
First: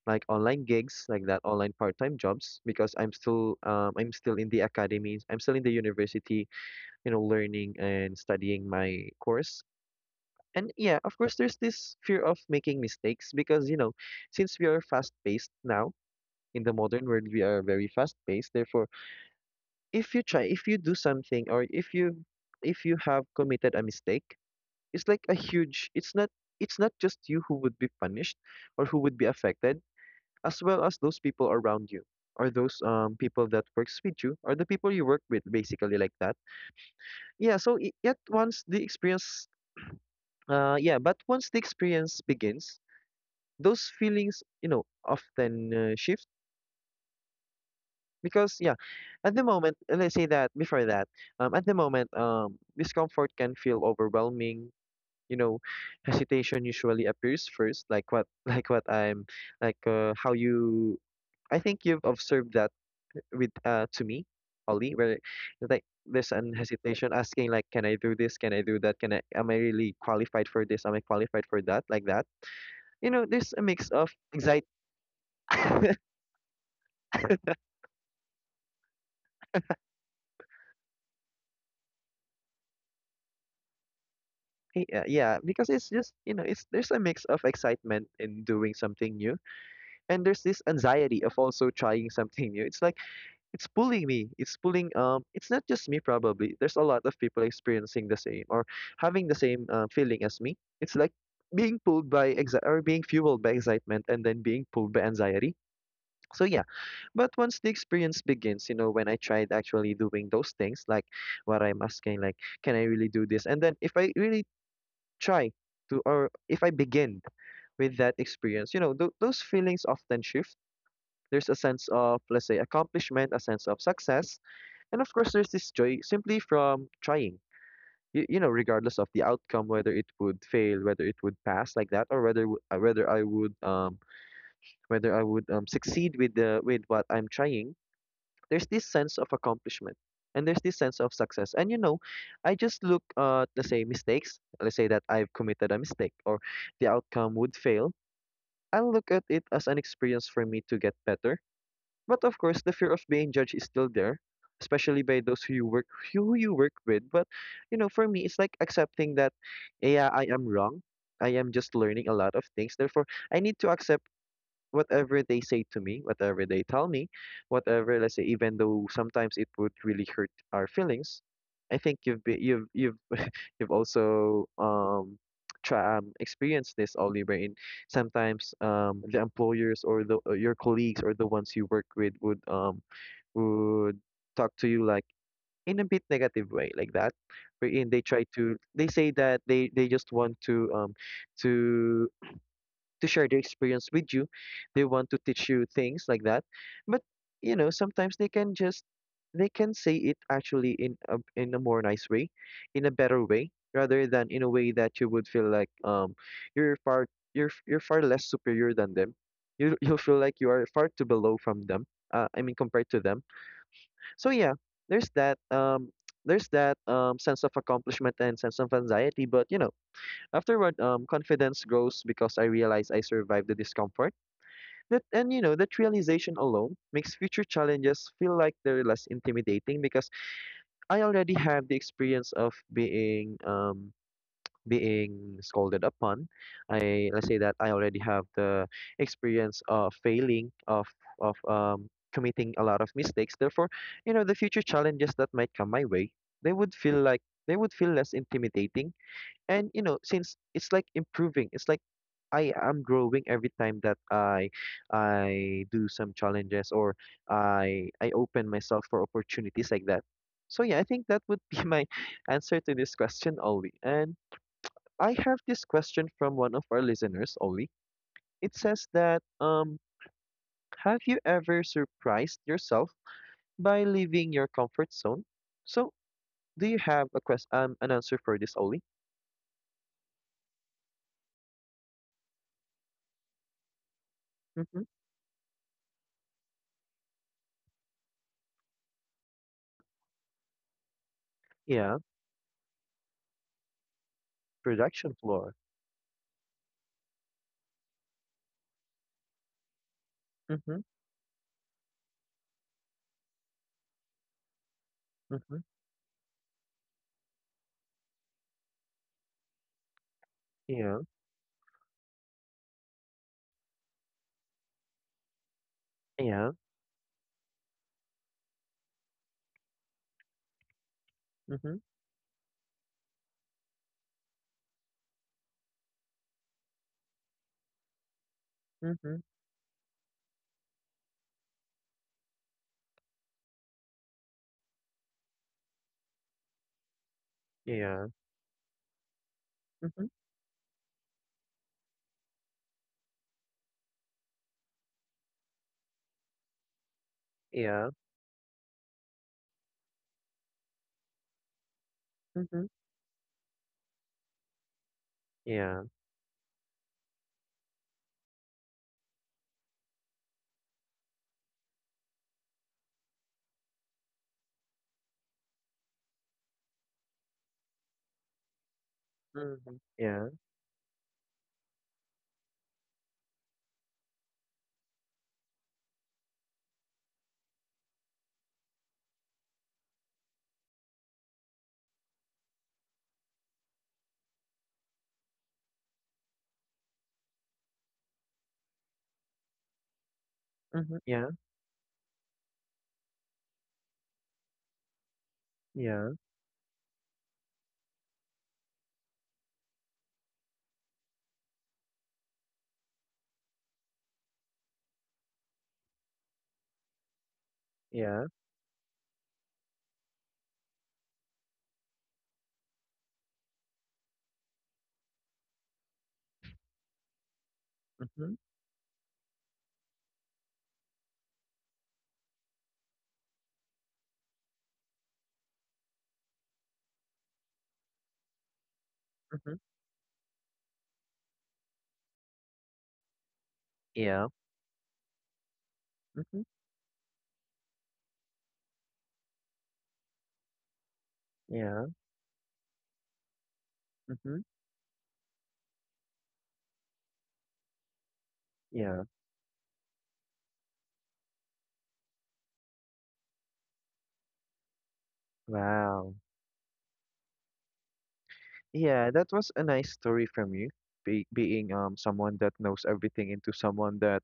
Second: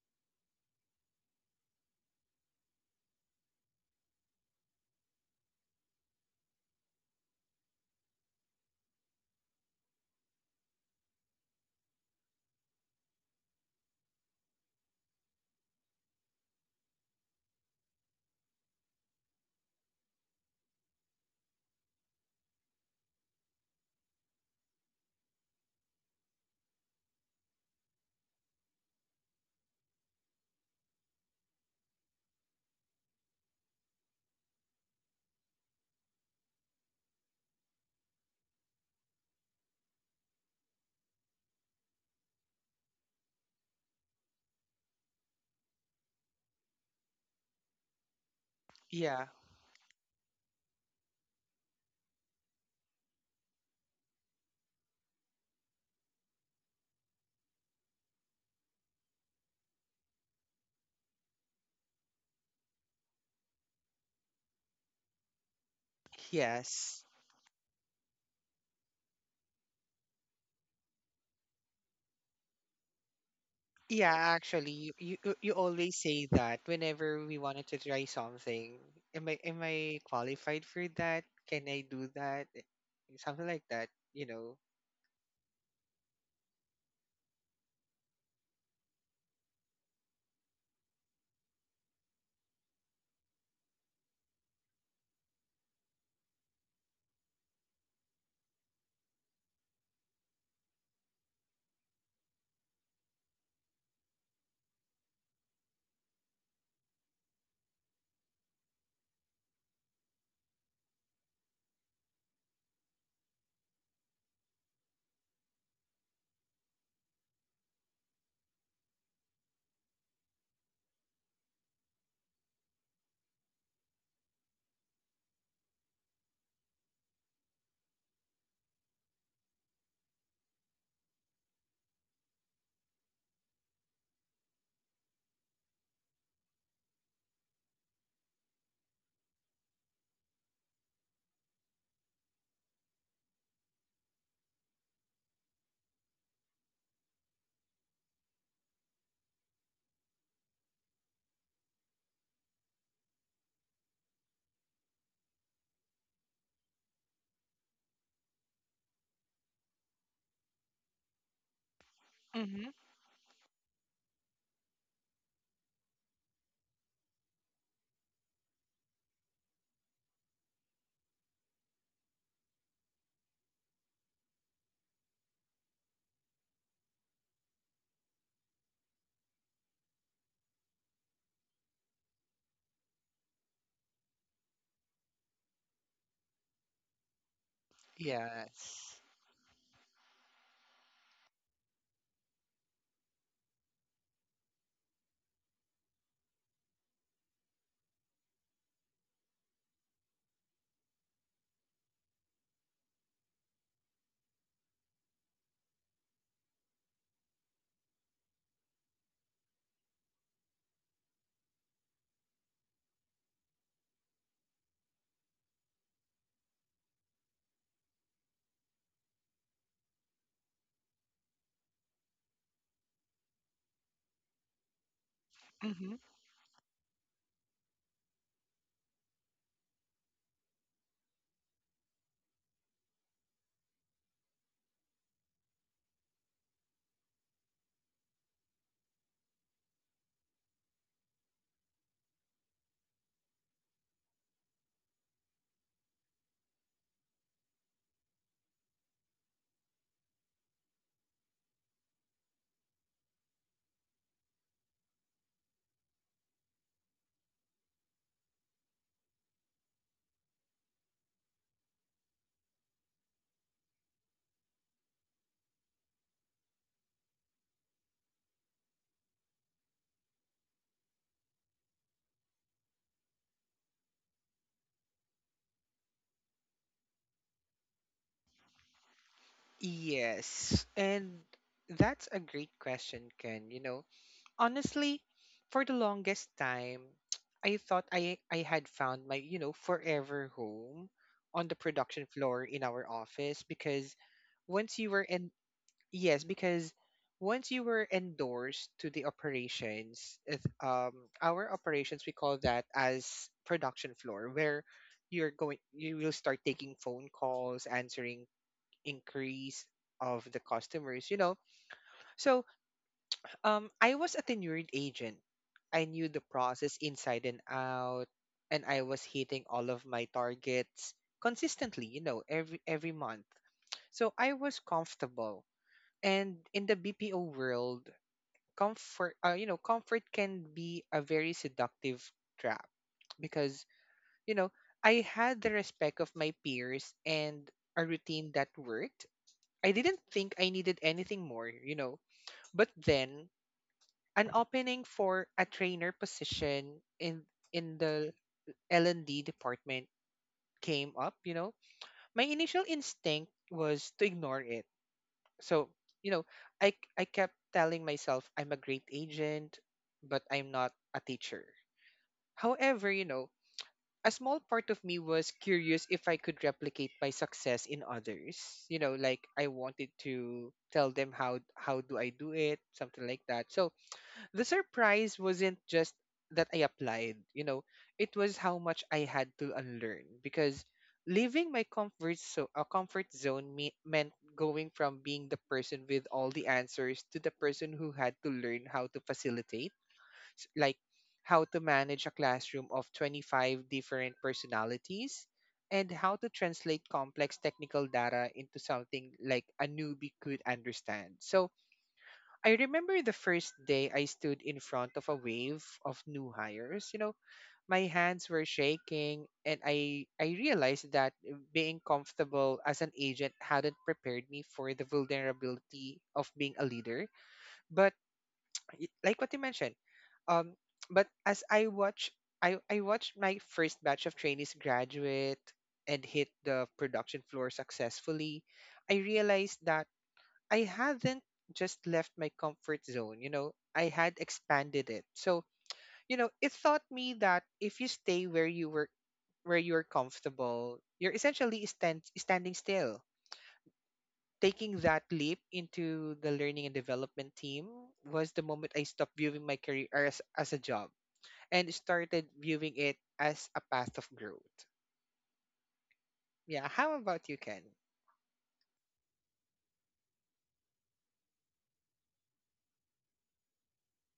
like online gigs, like that, online part-time jobs, because I'm still in the academies, I'm still in the university, you know, learning and studying my course. And yeah, of course, there's this fear of making mistakes because, you know, since we are fast paced now in the modern world, we are very fast paced. Therefore, if you try, if you do something, or if you have committed a mistake, it's like a huge, it's not just you who would be punished or who would be affected, as well as those people around you, or those people that works with you, or the people you work with, basically, like that. Yeah, so I- yet once the experience yeah, but once the experience begins, those feelings, you know, often shift, because yeah, Yeah. at the moment let's say that before that, at the moment, discomfort can feel overwhelming, you know. Hesitation usually appears first, like what like what I'm, how you, I think you've observed that with to me, Ollie, where, like, there's an Yes. hesitation asking, like, can I do this, can I do that, can I am I really qualified for this, am I qualified for that, like that. You know, there's a mix of Yeah, anxiety. actually, you always say that whenever we wanted to try something. Am I qualified for that? Can I do that? Something like that, you know. Yeah, because it's just, you know, it's there's a mix of excitement in doing something new, and there's this anxiety of also trying something new. It's like it's pulling me. It's pulling. It's not just me probably. There's a lot of people experiencing the same, or having the same feeling as me. It's like being pulled by exi- or being fueled by excitement, and then being pulled by anxiety. So yeah, but once the experience begins, you know, when I tried actually doing those things, like what I'm asking, like, can I really do this? And then if I really try to, or if I begin with that experience, you know, those feelings often shift. There's a sense of, let's say, accomplishment, a sense of success, and of course, there's this joy simply from trying. Regardless of the outcome, whether it would fail, whether it would pass, like that, or whether I would, whether I would, succeed with the with what I'm trying, there's this sense of accomplishment, and there's this sense of success. And, you know, I just look at, let's say, mistakes. Let's say that I've committed a mistake, or the outcome would fail, I'll look at it as an experience for me to get better. But of course, the fear of being judged is still there, especially by those who you work, who you work with. But, you know, for me it's like accepting that, yeah, I am wrong, I am just learning a lot of Mm-hmm. things. Therefore, I need to accept whatever they say to me, whatever they tell me, whatever, let's say, even though sometimes it would really hurt our feelings. I think you've been, you've also try experienced this, Oliver. In sometimes, the employers, or the, or your colleagues, or the ones you work with would would talk to you, like, in a bit negative way, like that, wherein they try to, they Yes. say that they just want to, to share their experience with you. They want to teach you things like that. But, you know, sometimes they can say it actually in a more nice way, in a better way, rather than in a way that you would feel like, you're far, you're far less superior than them. You'll feel like you are far too below from them. I mean, compared to them. So yeah, there's that there's that sense of accomplishment and sense of anxiety, but you know, afterward, confidence grows because I realize I survived the discomfort. That and you know that Mm-hmm. realization alone makes future challenges feel like they're less intimidating, because I already have the experience of being being scolded upon. I Let's say that I already have the experience of failing, of of um committing a lot of mistakes. Therefore, you know, the future challenges that might come my way, they would feel like they would feel less intimidating. And, you know, since it's like improving, it's like I am growing every time that I do some challenges, or I open myself for opportunities, like that. So yeah, I think that would be my answer to this question, Ollie. And I have this question from one of our listeners, Ollie. It says that, have you ever surprised yourself by leaving your comfort zone? So, do you have a quest an answer for this, Ollie? Yes. And that's a great question, Ken. You know, Mm-hmm. honestly, for the longest time, I thought I had found my, you know, forever home on the Yeah, production floor in our office because once you were production in floor. yes, because once you were endorsed to the operations, if, Mm-hmm. Our operations we call that as production floor where you're going Mhm. you will start taking phone calls, answering inquiries of the Yeah. customers, you know. So I was a tenured agent. I knew the Yeah. process inside and out, and I was hitting all of my targets Mhm. consistently, you know, every month. So I was comfortable. And in the BPO world, Mhm. You know, comfort can be a very seductive trap because, you know, I had the respect of my peers and a Yeah. routine that worked. I didn't Mhm. think I needed anything more, you know. But then an opening for a trainer position in Yeah. the L&D department came up, you know. My Mhm. initial instinct was to ignore it. So, Yeah. you know, I kept telling myself I'm a great agent, but I'm not a teacher. However, you know, a small part of me was curious if I could replicate my success in others. You know, like I Mhm. wanted Yeah. to tell them how do I do it, something like that. So, the surprise wasn't just that I applied, you know, it was how much I had to unlearn because leaving my comfort so a comfort zone meant going from being the person with all the answers to the person who had to learn how to facilitate, like Mhm. Yeah. how to manage a classroom of 25 different personalities and Yeah. how to translate complex technical data into something like a newbie could understand. So I remember the first day I stood in front of a wave of new hires. You know, my hands Yeah. were shaking and I realized that being comfortable as an agent hadn't prepared me for the vulnerability of being a leader. But Mhm. Like what you mentioned, um but as I watched my first batch of trainees graduate and hit the production floor successfully, I realized Mhm. that I hadn't just left my comfort zone, you know, I had Yeah. expanded it. So, you know, Mhm. it taught me that if you stay where you're comfortable, you're essentially Yeah. Standing still. Mhm. Taking that leap into the learning and development team was the moment I Yeah. stopped viewing my career as a job and started viewing it as a path of growth. Wow. Yeah, how about you, Ken? Yeah, that was a nice story from you. Be Being someone that knows everything into someone that,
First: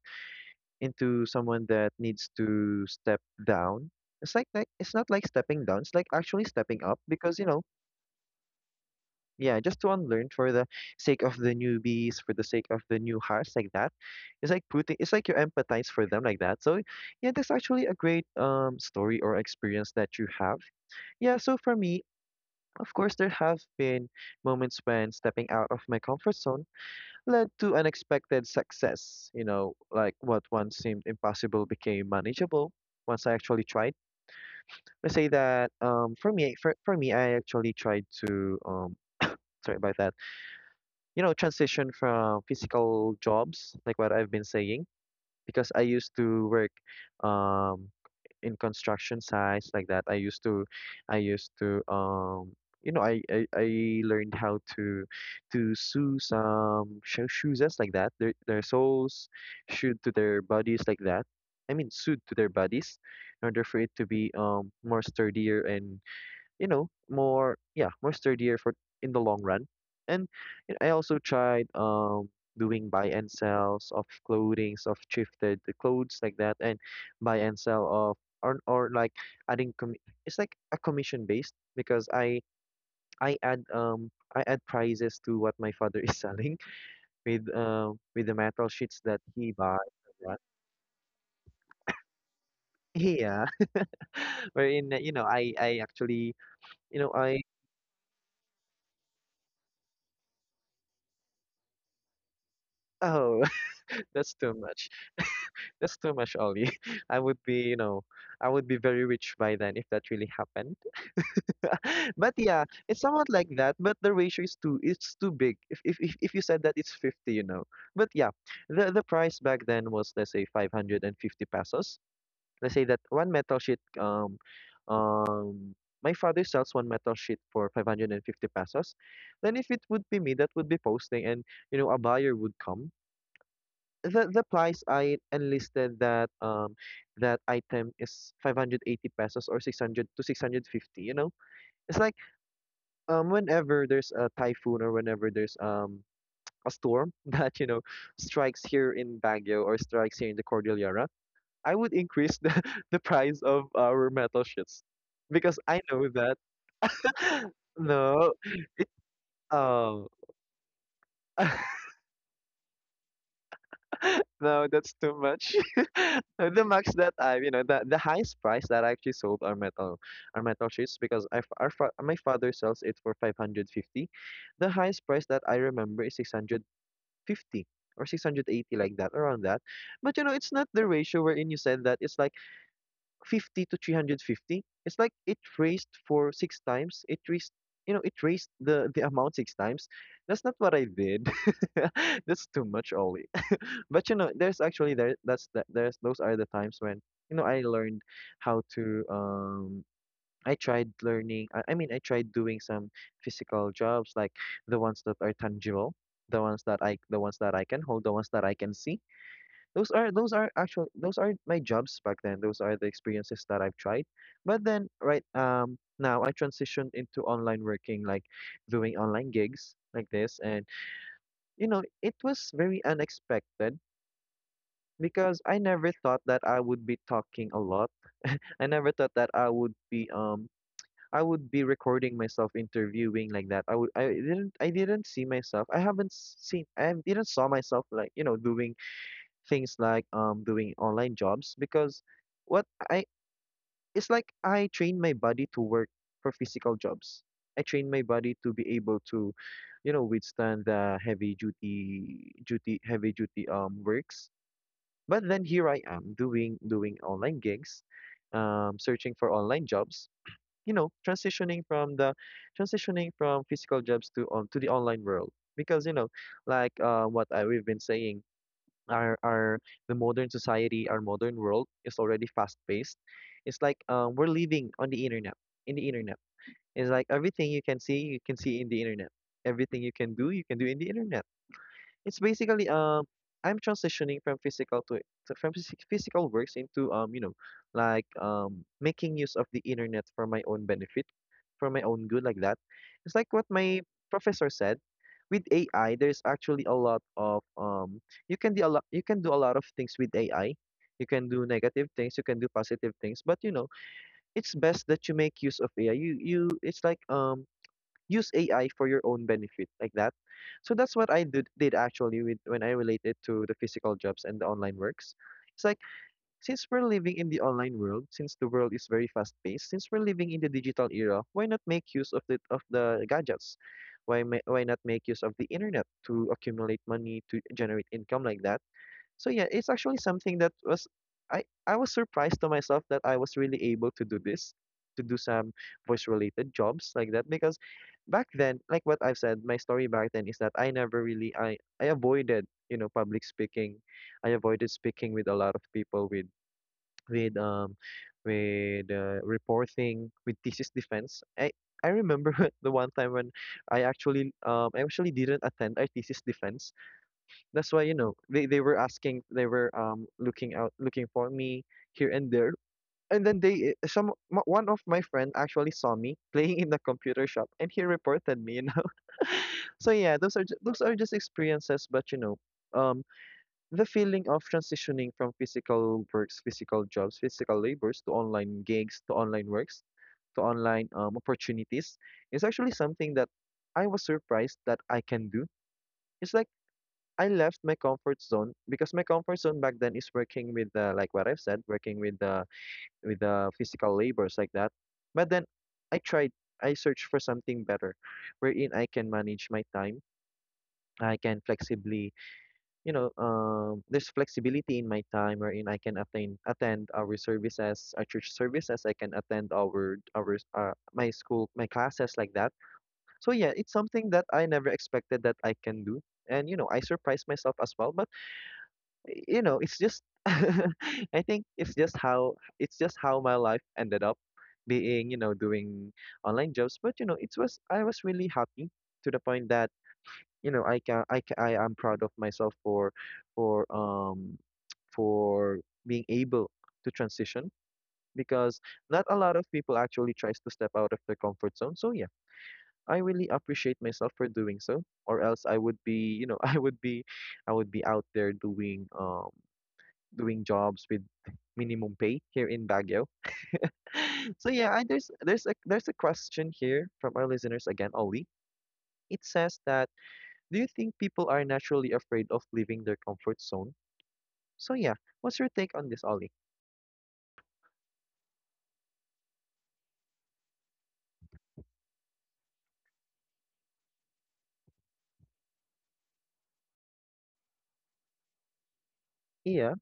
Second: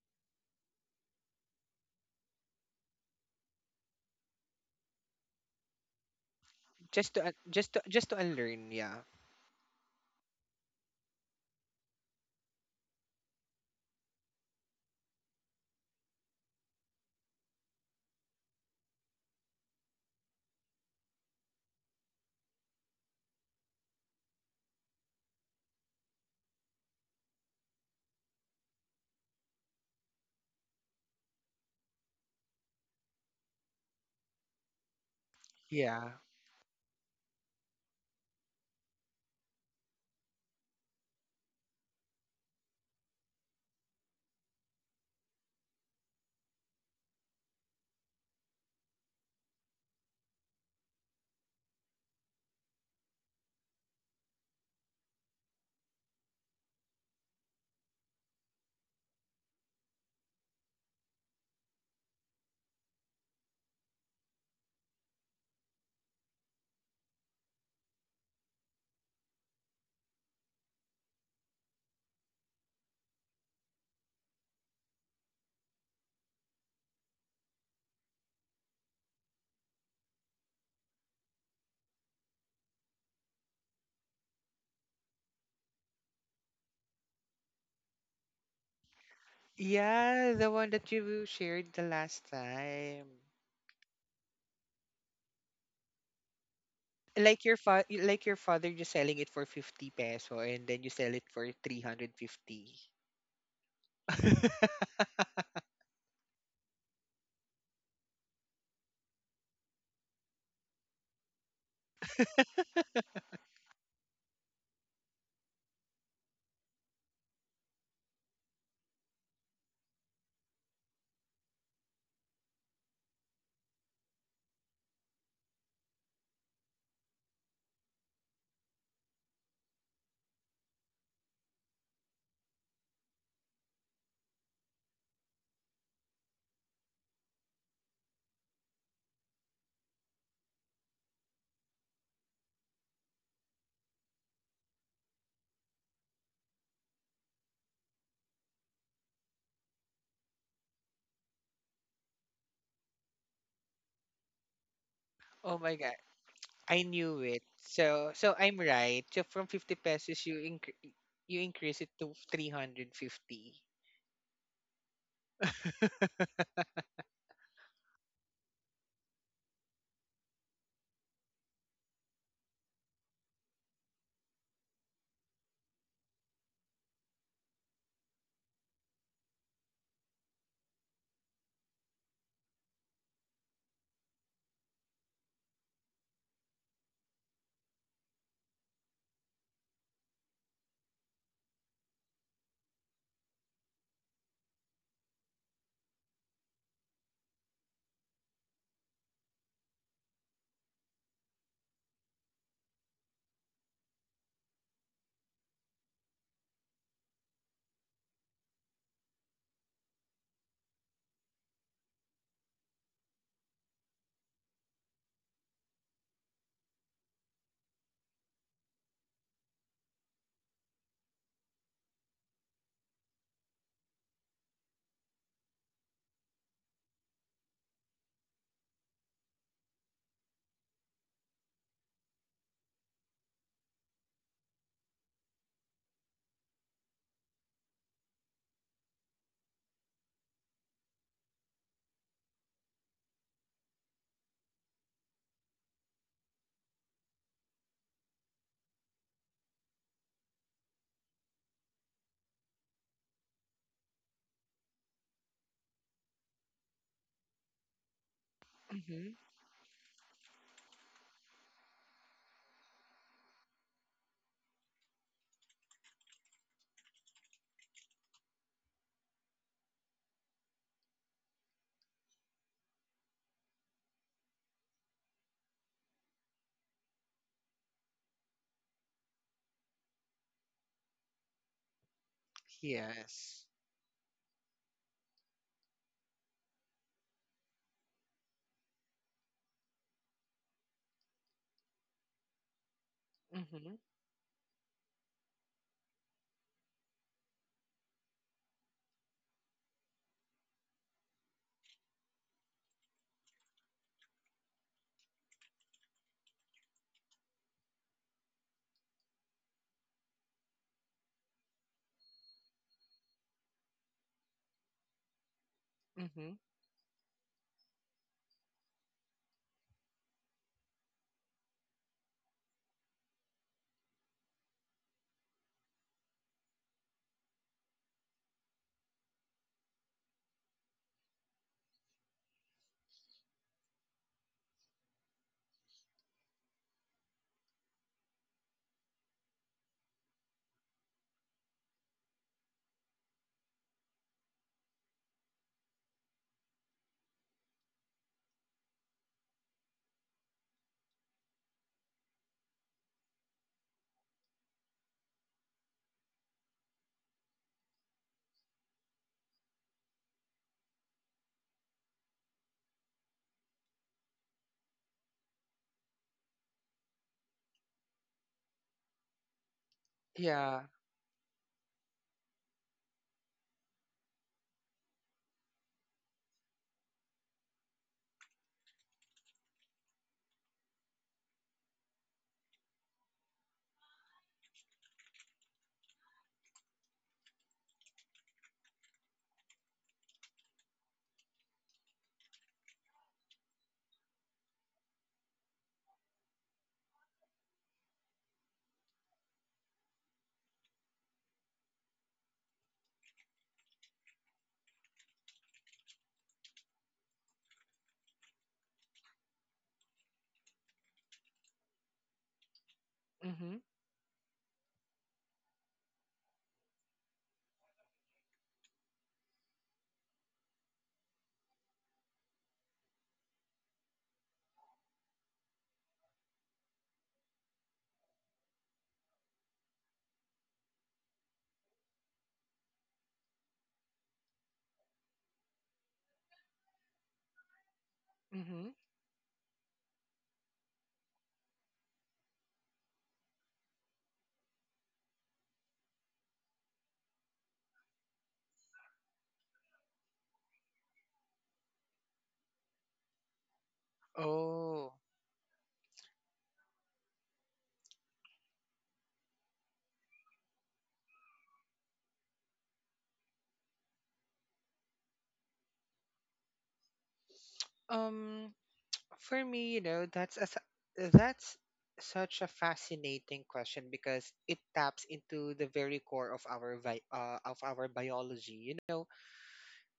needs to step down. It's like, it's not like stepping down. It's like actually stepping up Just to un- because just to Just to unlearn, yeah. yeah, just to unlearn for the sake of the newbies, for the sake of the new hearts, like that. It's like putting, it's like you empathize for them like that. So yeah, that's actually a great story or experience that you have. Yeah, so for me, of course, there have been moments when stepping out of my comfort zone led to unexpected success. You know, like what once seemed impossible became manageable once I actually tried. Let's say that Yeah. For me, for me, I actually tried to sorry about that. You know, transition from physical jobs, like what I've been saying, because I used to work um in construction sites like that. I used to you know, I learned how to sew some shoes just like that. Their souls shoot to their bodies like that. I mean, sewed to their bodies in order for it to be more sturdier and you know more yeah more sturdier for in the long run and you know, I also tried doing buy and sells of clothing of thrifted clothes like that and buy and sell of or like adding com- it's like a commission based because I add I add prices to what my father is selling with the metal sheets that he buys Yeah, and what- the one that you shared the last time. yeah. Wherein you know I actually you know Like I your father just selling it for 50 peso and then you sell it for 350. oh. That's too much. That's too much, Ollie. I would be, you know, I would be very rich by then if that really happened. But yeah, it's somewhat like that, but the ratio is too it's too big. If you said that it's 50, you know. But yeah, the price back then was let's say 550 pesos. Let's say that one metal sheet um my father sells one metal sheet for 550 pesos. Then if it would be me that would be posting and you know a buyer would come the price I enlisted that that item is 580 pesos or 600 to 650, you know. It's like whenever there's a typhoon or whenever there's a storm that you know strikes here in Baguio or strikes here in the Cordillera I would increase the, the price of our metal sheets because Oh I my god, know that. I knew it. So No. so I'm right. So from 50 Oh. pesos you increase it to 350. No, that's too much. No, the max that I, you know, the highest price that I actually sold are metal sheets because I, f- our fa my father sells it for 550. The highest price that I remember is 650 or 680 like that, around that. But you know, it's not the ratio wherein you said that it's like 50 to 350. It's like it raised for six times it raised you know it raised the amount six times. That's not what I did. That's too much, Ollie. But you know there's actually there that's that there's those are the times when you know I learned how to I mean I tried doing some physical jobs like the ones that are tangible the ones that I the ones that I can hold the ones that I can see. Those are my jobs back then. Those are the experiences that I've tried. But then right now I transitioned into online working, like doing online gigs like this. And you know, it was very unexpected because I never thought that I would be talking a lot. I never thought that I would be recording myself interviewing like that. I didn't I didn't see myself. I haven't seen I didn't saw myself like, you know, doing things like doing online jobs because what I it's like I train my body to work for physical jobs. I train my body to be able to, you know, withstand the heavy duty heavy duty works. But then here I am doing online gigs, Mm-hmm. searching for online jobs, you know, transitioning from physical jobs to on to the online world because you know, like what I we've been saying our the modern society, our modern world is already fast paced. It's like we're living on the internet. In the internet, it's like everything you can see in the internet. Everything you can do in the internet. It's basically Yes. I'm transitioning from physical to, to from physical works into you know like making use of the internet for my own benefit, for my own good like that. It's like what Mm-hmm. my professor said. With AI, there's actually a lot of you can do a lot of things with AI. You can do negative things, you can do positive things, but you know it's best that you make use of AI. You it's like use AI for your own benefit like that. So that's what I did actually with, when I relate it to the physical jobs and the online works. It's like Mm-hmm. since we're living in the online world, since the world is very fast paced, since we're living in the digital era, why not make use of the gadgets? Why not make use of the internet to accumulate money to generate income like that? So yeah, it's actually something that was I was surprised to myself that I was really able to do this, to do some voice related jobs like that because back then, like what I've said, my story back then is that I never really I avoided, you know, public speaking. I avoided speaking with a lot of people with with um with reporting with thesis defense. I remember the one time when I actually didn't attend our thesis defense. That's why, you know, they were asking, they were looking out, looking for me here and there. And then they, eh, some m- one of my friend actually saw me playing in the computer shop, and he reported me. You know, so yeah, Yeah. Those are just experiences. But you know, um, the feeling of transitioning from physical works, physical jobs, physical labors to online gigs, to online works, to online opportunities is actually something that I was surprised that I can do. It's like I left my comfort zone because my comfort zone back then is working with the like what I've said, working with the physical labors like that. But then I tried, I searched for something better, wherein I can manage my time. I can flexibly, you know, there's flexibility in my time wherein I can attain attend our services, our church services. I can attend our my school my classes like that. So Mm-hmm. yeah, it's something that I never expected that I can do, and you know, I surprised myself as well. But you know it's just I think it's just how my life ended up being you know doing online jobs but you know it was I was really happy to the point that you know I can I ca I am proud of myself for um for being able to transition because Mm-hmm. not a lot of people actually tries to step out of their comfort zone. So yeah, I really appreciate myself for doing so, or else I would be, you know, I would be out there doing doing jobs with minimum pay here in Baguio. So yeah, I, Oh. There's a question here from our listeners again, Ollie. It says that do you think people are naturally afraid of leaving their comfort zone? So yeah, what's your take on this, Ollie? Um. For me, you know, that's such a fascinating question because it taps into the very core of our of our biology. You know, Yeah.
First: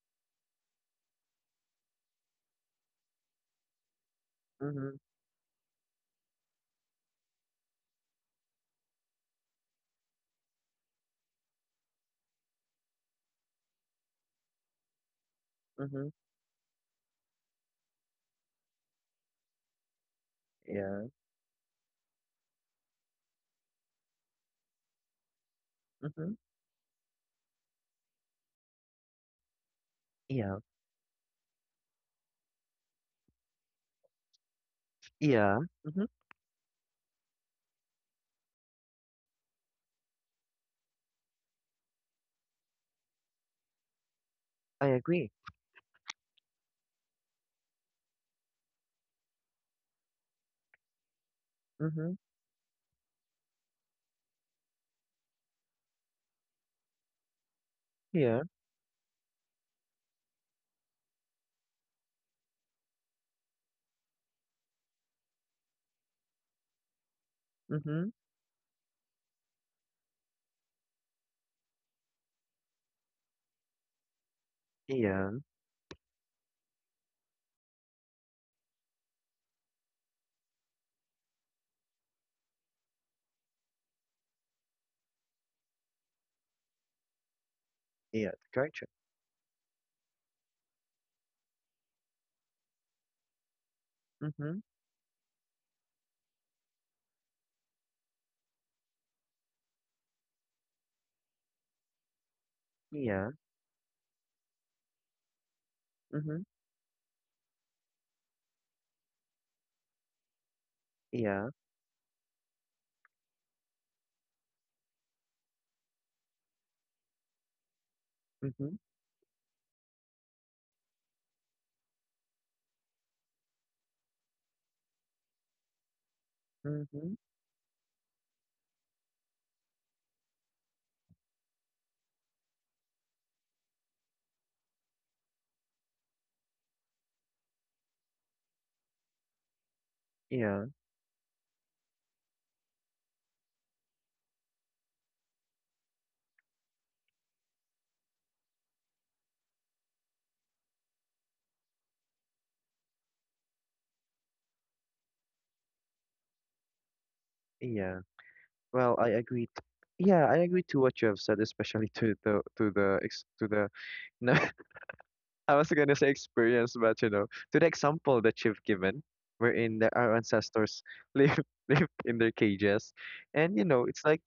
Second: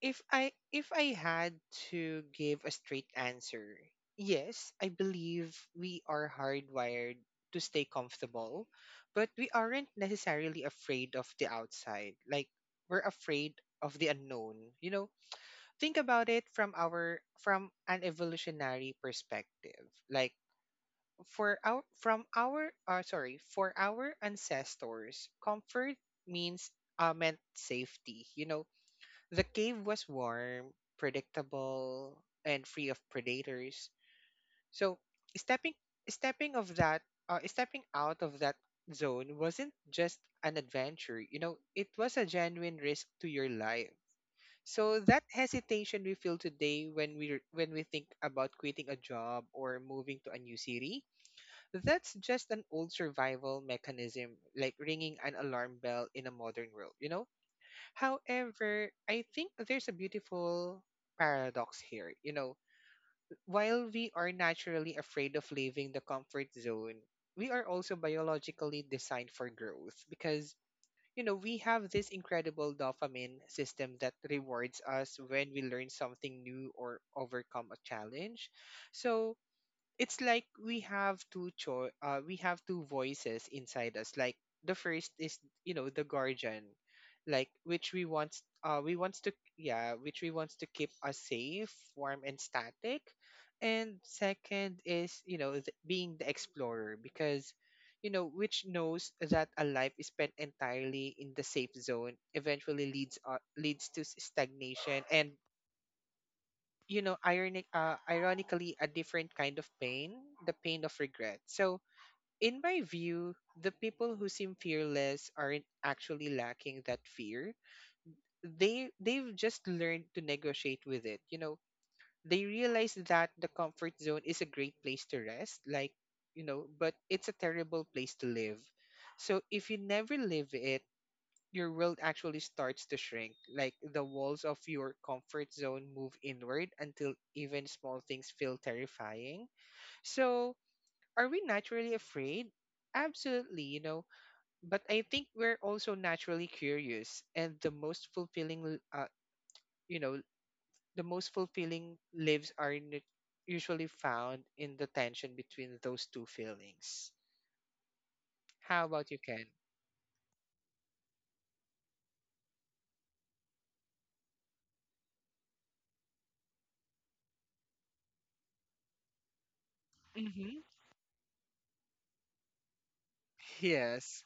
if I had to give a straight answer, yes, I Mhm. believe we are hardwired to stay comfortable, but we aren't necessarily afraid of the outside. Like we're afraid of the unknown. You know, think Mhm. about it from our from an evolutionary perspective. Like Yeah. for our from our sorry, for our ancestors, comfort Mhm. means meant safety. You know, the cave was Yeah. warm, predictable, and free of predators. So Yeah. stepping Mhm. stepping of that stepping out of that zone wasn't just an adventure. You know, it was a genuine risk to your life. I So that agree. hesitation we feel today when we think about quitting a job or moving to a new city, that's Mhm. just an old survival mechanism, like ringing an alarm bell in a modern world, you know? Yeah. However, I think there's a beautiful paradox here. You know, while we are naturally afraid of leaving the comfort zone, we are also Mhm. biologically designed for growth because, you know, we have this incredible dopamine system that rewards us Yeah. when we learn something new or overcome a challenge. So, it's like we have we have two voices inside us. Like the first is, you know, the guardian, like which Yeah. Gotcha. we wants to yeah which we wants to keep us safe, warm and static, and Mhm. second is, you know, being the explorer because, you know, which knows that a life is spent entirely in the safe zone eventually Yeah. Leads to stagnation, and Mhm. you know, ironically, a different kind of pain, the pain of regret. Yeah. So in my view, the people who seem fearless aren't actually lacking that fear, Mhm. they they've just learned to negotiate with it, you know. They realize that the comfort zone is a great place to rest, like, you know, but Mhm. it's a terrible place to live. So if you never live it, your world actually starts to shrink. Like the walls of your comfort zone move inward until even small things feel terrifying. So, Yeah. are we naturally afraid? Absolutely, you know, but I think we're also naturally curious, and the you know, the most fulfilling lives are usually found in the tension between those two feelings. Yeah. How Well, I about you, Ken? agreed. Yeah, I agree to what you have said, especially to the ex to the no, I was gonna say experience, but you know, to the example that you've given, wherein the, our Mm-hmm. ancestors live lived in their cages, and you know, it's like Yes,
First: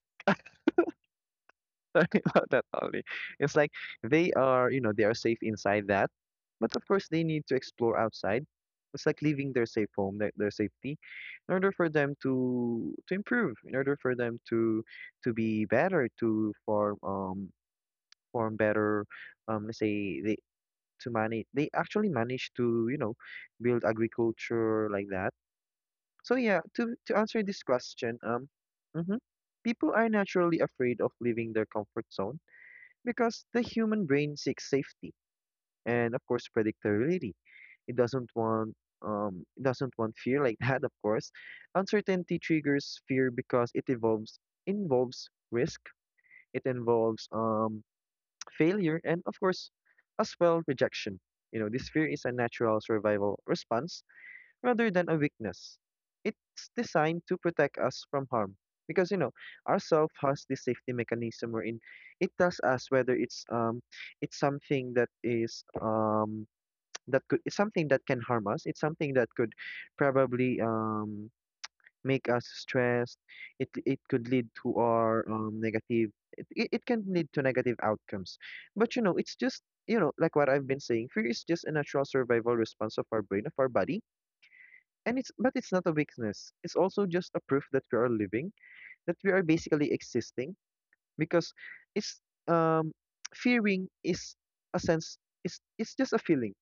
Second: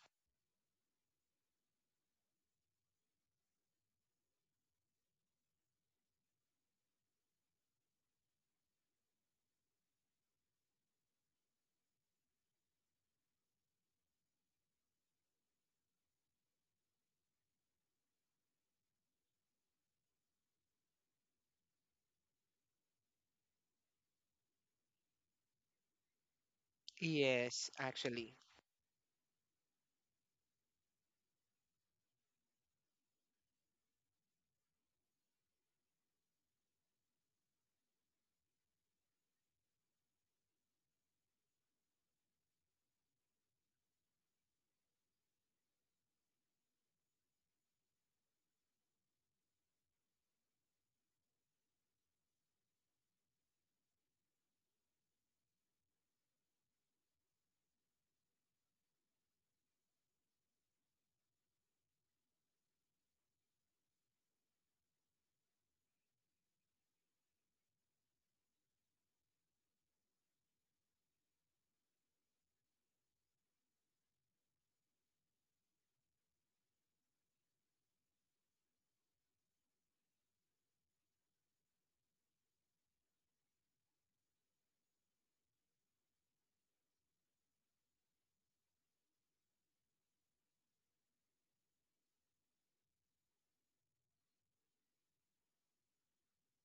Sorry about that, Ollie. It's like they are, you know, they are safe inside that, but of course they need to explore outside. It's like leaving their safe home, their safety, in order for them to improve, in order for them to be better, to form form better, let's say they to manage. They actually manage to you know build agriculture like that. So yeah, to answer this yes, question, actually. Mhm, people are naturally afraid of leaving their comfort zone because the human brain seeks safety and of course predictability. It doesn't want it doesn't want fear like that, of course. Uncertainty triggers fear because it involves risk, it involves failure and of course as well, rejection. You know, this fear is a natural survival response rather than a weakness. It's designed to protect us from harm because you know our self has this safety mechanism wherein it tells us whether it's something that is that could it's something that can harm us. It's something that could probably make us stressed. It could lead to our negative. It can lead to negative outcomes, but you know it's just you know, like what I've been saying. Fear is just a natural survival response of our brain, of our body, and it's not a weakness. It's also just a proof that we are living, that we are basically existing, because it's um fearing is a sense, it's just a feeling.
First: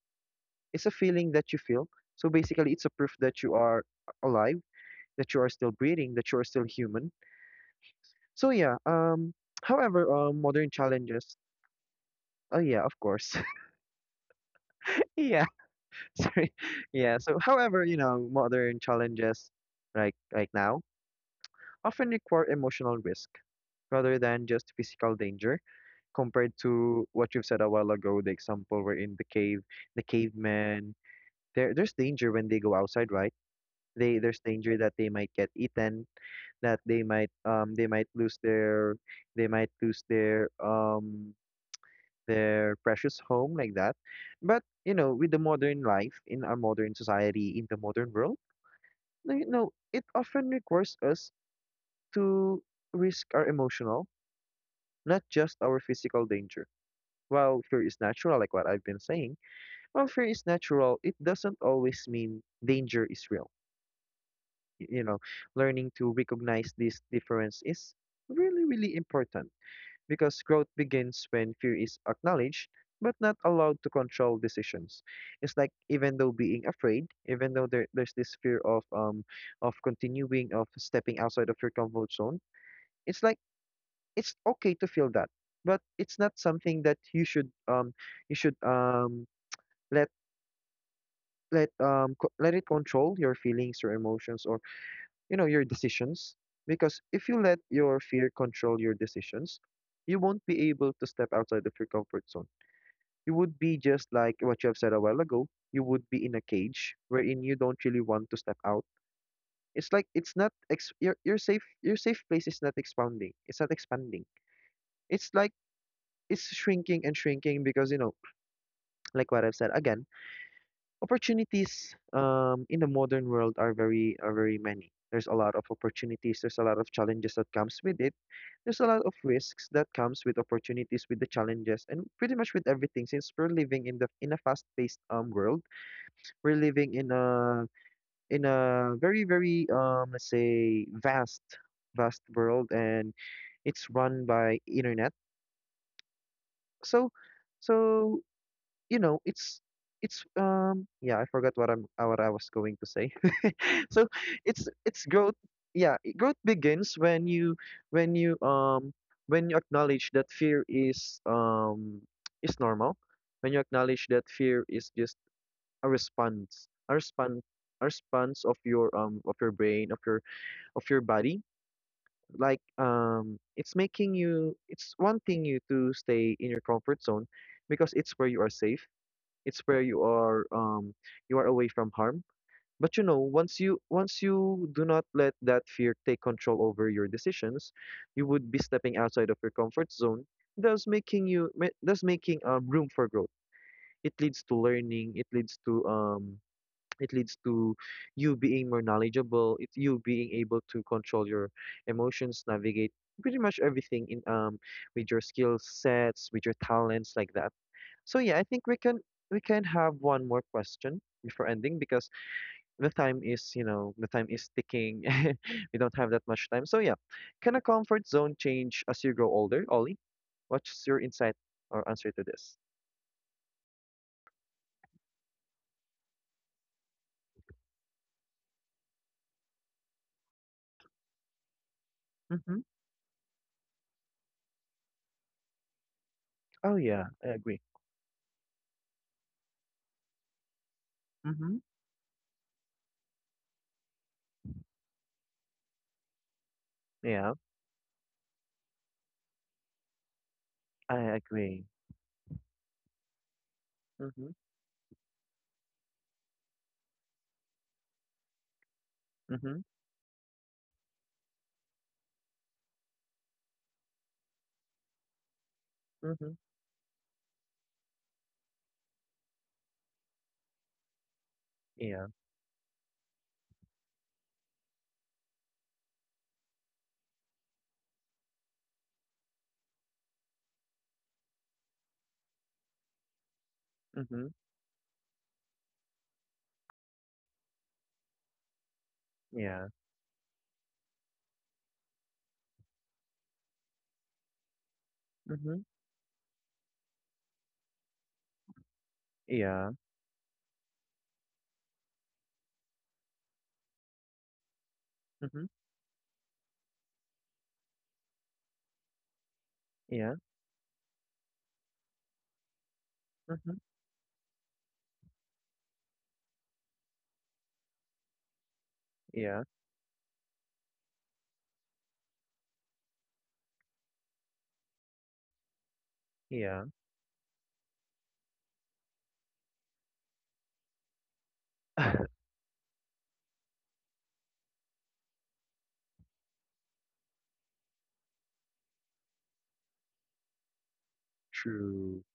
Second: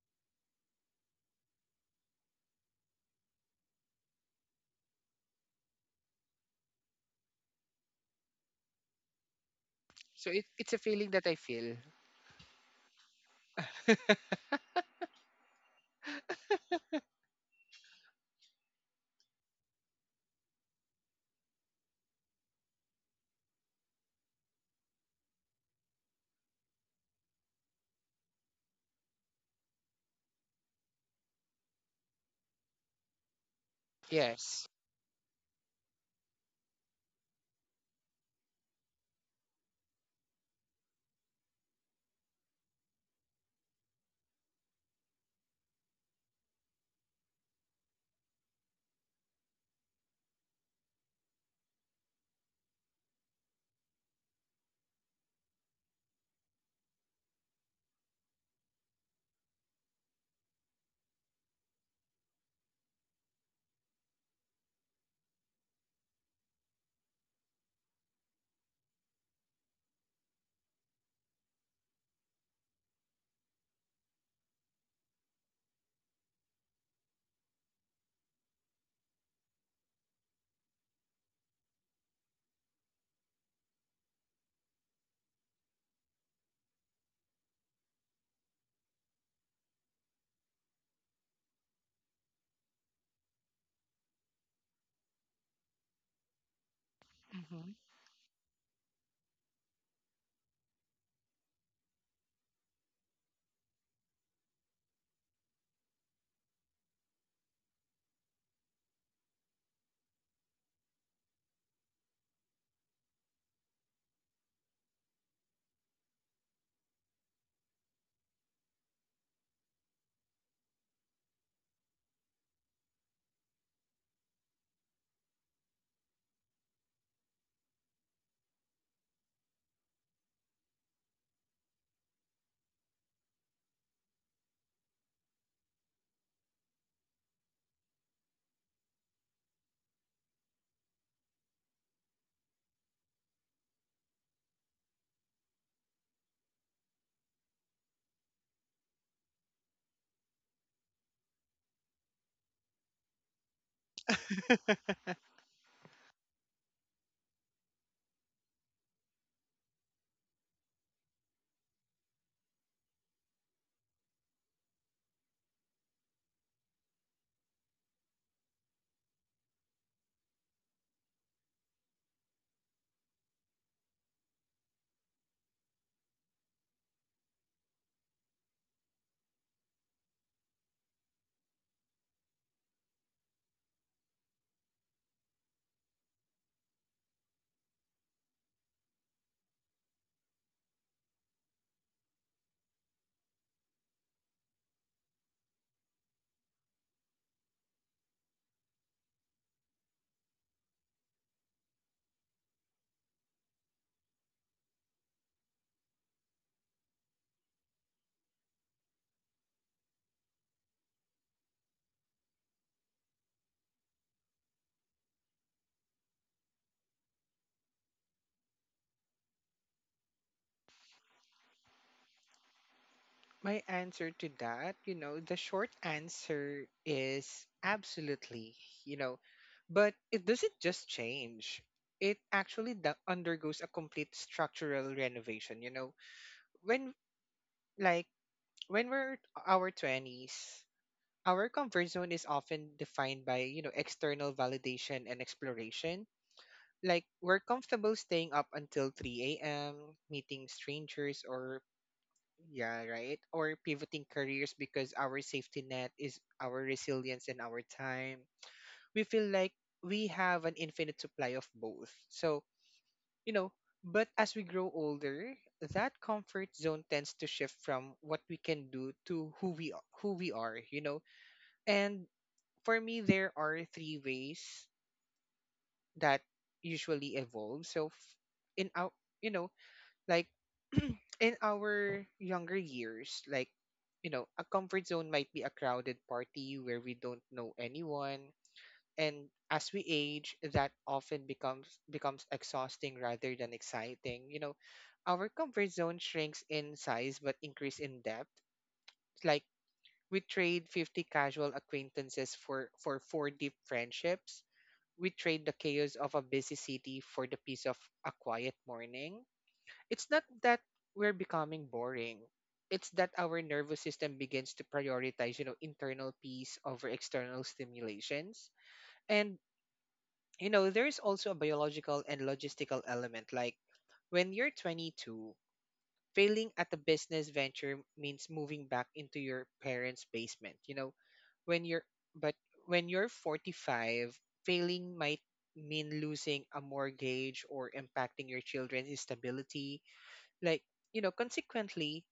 It's a feeling that you feel. So basically it's a proof that you are alive, that you are still breathing, that you are still human. So So it, modern it's a feeling that I challenges feel. oh yeah, of course. Yeah. Sorry. Yeah. So however, you know, modern challenges like now often require emotional risk rather than just physical danger, compared to what you've said a while ago, the example where in the cave the cavemen, there's danger when they go outside, right? They there's Yes. danger that they might get eaten, that they might they might lose their, they might lose their precious home like that. But you know, with the modern life, in our modern society, in the modern world, you know, it often requires us to risk our emotional, not just our physical danger. While fear is natural, like what I've been saying. While fear is natural, it doesn't always mean danger is real. You know, learning to recognize this difference is really, really important because growth begins when fear is acknowledged but not allowed to control decisions. It's like even though being afraid, even though there's this fear of continuing, of stepping outside of your comfort zone, it's like it's okay to feel that, but it's not something that you should you should um let let it control your feelings, your emotions, or you know, your decisions. Because if you let Hmm. your fear control your decisions, you won't be able to step outside of your comfort zone. You would be just like what you have said a while ago, you would be in a cage wherein you don't really want to step out. It's like it's not ex- your safe, your safe place is not expanding, it's not expanding, it's like it's shrinking and shrinking. Because you know, like what I've said again, opportunities in the modern world are very many. There's a lot of opportunities. There's a lot of challenges that comes with it. There's a lot of risks that comes with opportunities, with the challenges, and pretty much with everything. Since we're living in the in a fast-paced world, we're living in a very, very let's say vast world, and it's run by internet. So so you know, it's yeah, I forgot what I'm what I was going to say. So it's growth. Yeah, growth begins when you when you when you acknowledge that fear is is normal. When you acknowledge that fear is just a response, a response, a response of your brain, of your body. Like it's making you. It's wanting you to stay in your comfort zone because it's where you are safe, it's where you are away from harm. But you know, once you do not let that fear take control over your decisions, you would be stepping outside of your comfort zone, thus thus making room for growth. It leads to learning, it leads to it leads to you being more knowledgeable, it you being able to control your emotions, navigate pretty much everything in with your skill sets, with your talents like that. So yeah, I think we can have one more question before ending, because the time is ticking. We don't have that much time. So yeah, can a comfort zone change as you grow older, Ollie? What's your insight or answer to this? My answer to that, you know, the short answer is absolutely, you know, but it doesn't just change. It Mm-hmm. actually undergoes a complete structural renovation, you know. Oh yeah, When I agree. like when we're our 20s, Mm-hmm. our comfort zone is often defined by, you know, external validation and exploration. Like Yeah, we're comfortable staying up until 3 a.m., meeting I strangers agree. or yeah, right. Or pivoting Mm-hmm. careers because our safety net is our resilience and our time. We feel like Mm-hmm. we have an infinite supply of both. So, you know, but as we grow older, that Mm-hmm. comfort zone tends to shift from what we can do to who we are, you know. Yeah. And for me there are three ways that usually evolve. So, f- in our you know, like in our younger years, like, you Mm-hmm. know, a comfort zone might be a crowded party where we don't know anyone, and Yeah. as we age that often becomes exhausting rather than exciting, you know, our Mm-hmm. comfort zone shrinks in size but increase in depth. Like Yeah. we trade 50 casual acquaintances for four deep friendships, we Mm-hmm. trade the chaos of a busy city for the peace of a quiet morning. It's Yeah. not that we're becoming boring. It's that our Mm-hmm. nervous system begins to prioritize, you know, internal peace over external stimulations. And, Yeah. you know, there's also a biological and logistical element. Like when you're 22, failing Yeah. at a business venture means moving back into your parents' basement. You know, when you're, but when you're 45, failing might mean losing a mortgage or impacting your children's stability, like, you know, True. consequently,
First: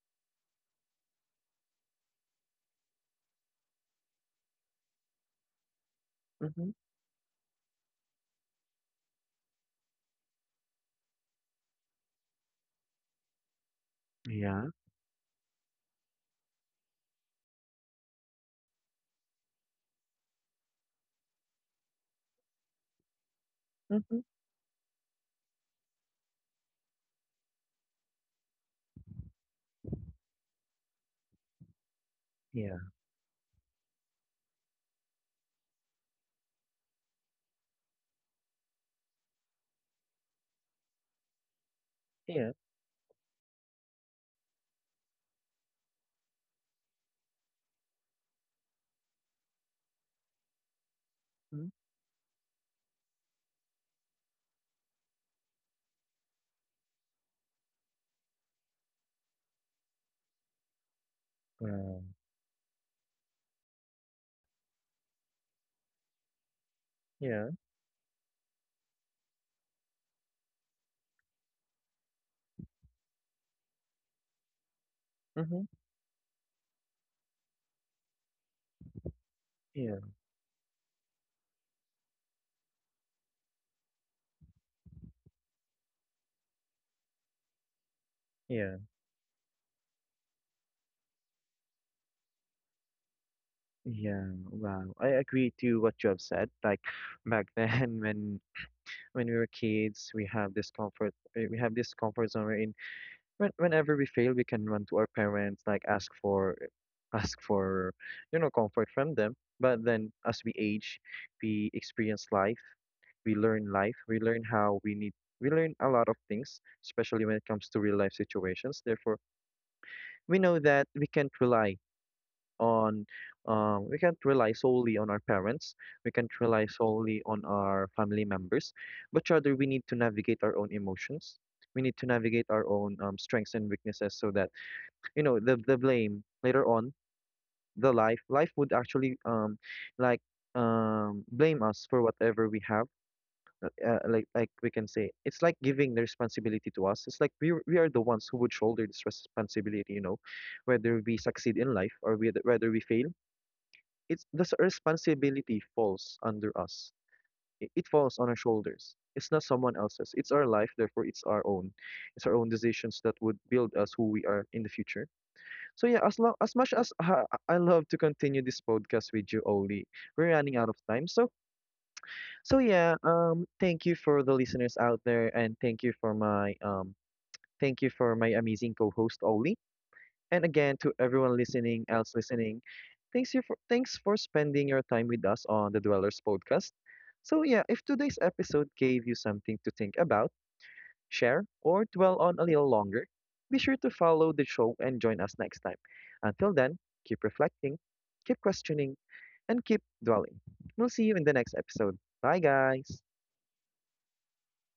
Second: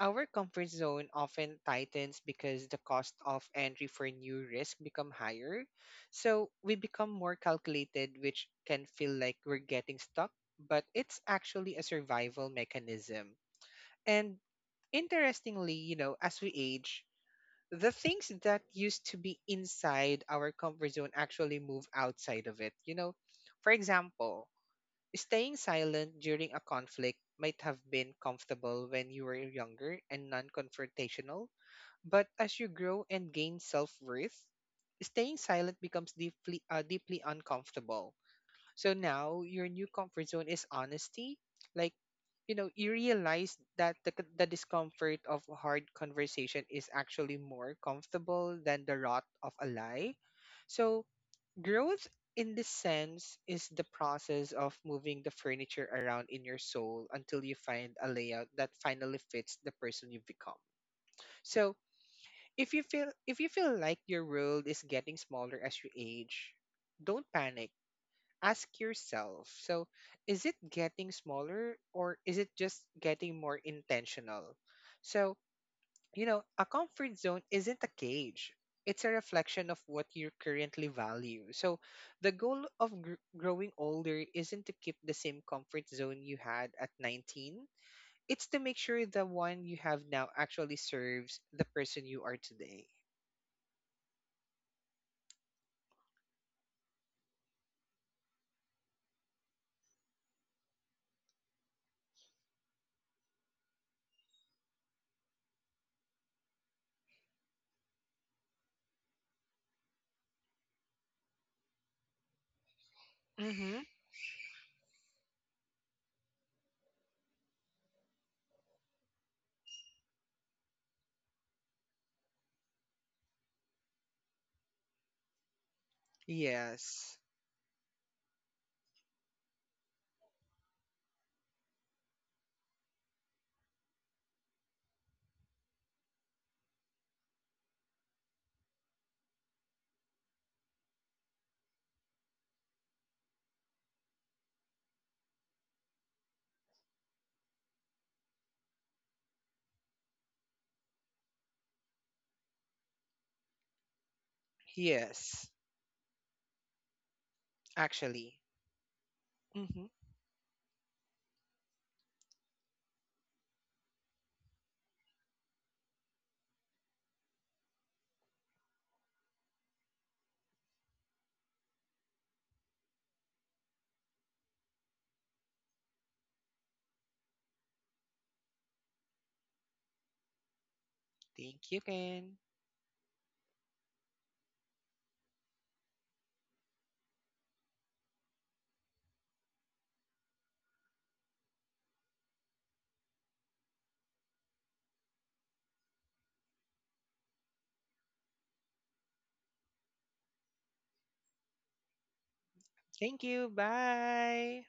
our comfort zone often tightens because the cost of entry for new risk become higher. So Mm-hmm. we become more calculated, which can feel like we're getting stuck, but it's actually a survival mechanism. And Yeah. interestingly, you know, as we age, the things that used to be inside our comfort zone actually move outside of it. You know, for Mm-hmm. example, staying silent during a conflict might have been comfortable when you were younger and non confrontational, but as you Yeah. grow and gain self worth, staying silent becomes deeply uncomfortable. So now your new comfort zone is honesty. Like, Yeah. you know, you realize that the discomfort of hard conversation is actually more comfortable than the rot of a lie. So Mm. growth, in this sense, is the process of moving the furniture around in your soul until you find a layout that finally fits the person you've become. So, Well, if you feel like your world is getting smaller as you age, don't yeah. panic. Ask yourself, so is it getting smaller or is it just getting more intentional? So, Mm-hmm. you know, a comfort zone isn't a cage. It's a reflection of what Yeah. you currently value. So, the goal of growing older isn't to keep the same comfort zone you had at 19. It's to Yeah. make sure the one you have now actually serves the person you are today. Yeah. Wow. I agree to what you have said. Like back then when we were kids, we have this comfort zone We're In when, whenever we fail, we can run to our parents, like ask for ask for, you know, comfort from them. But then as we age, we experience Mm-hmm. life, we learn how we need we learn a lot of things, especially when it comes to real life situations. Therefore, we know that we can't rely on we can't rely solely on our parents, we can't rely solely Yes. on our family members, but rather we need to navigate our own emotions, we need to navigate our own strengths and weaknesses, so that you know the blame later on the life life would actually like blame us for whatever we have like we can say it's like giving the responsibility to us. It's like we are the ones who would shoulder this responsibility, you know, whether we succeed in life, or whether we fail, it's the Yes. responsibility falls under us. It falls on our Actually. shoulders. It's not someone Mm-hmm. else's. It's our life, therefore it's our own. It's our own decisions that would build us who we are in the future. So yeah, as long as much as I love to continue this podcast with you, Oli, we're running out of time. So so yeah, thank you for the listeners out there, and thank you for my thank you for my amazing co-host Oli. And again, to everyone Thank listening, you, else Ken. listening, thanks for spending your time with us on the Dwellers podcast. So yeah, if today's episode gave you something to think about, share, or dwell on a little longer, be sure to follow the show and join us next time. Until then, keep reflecting, keep questioning, and keep dwelling. We'll see you in the next episode. Bye guys. Thank you. Bye.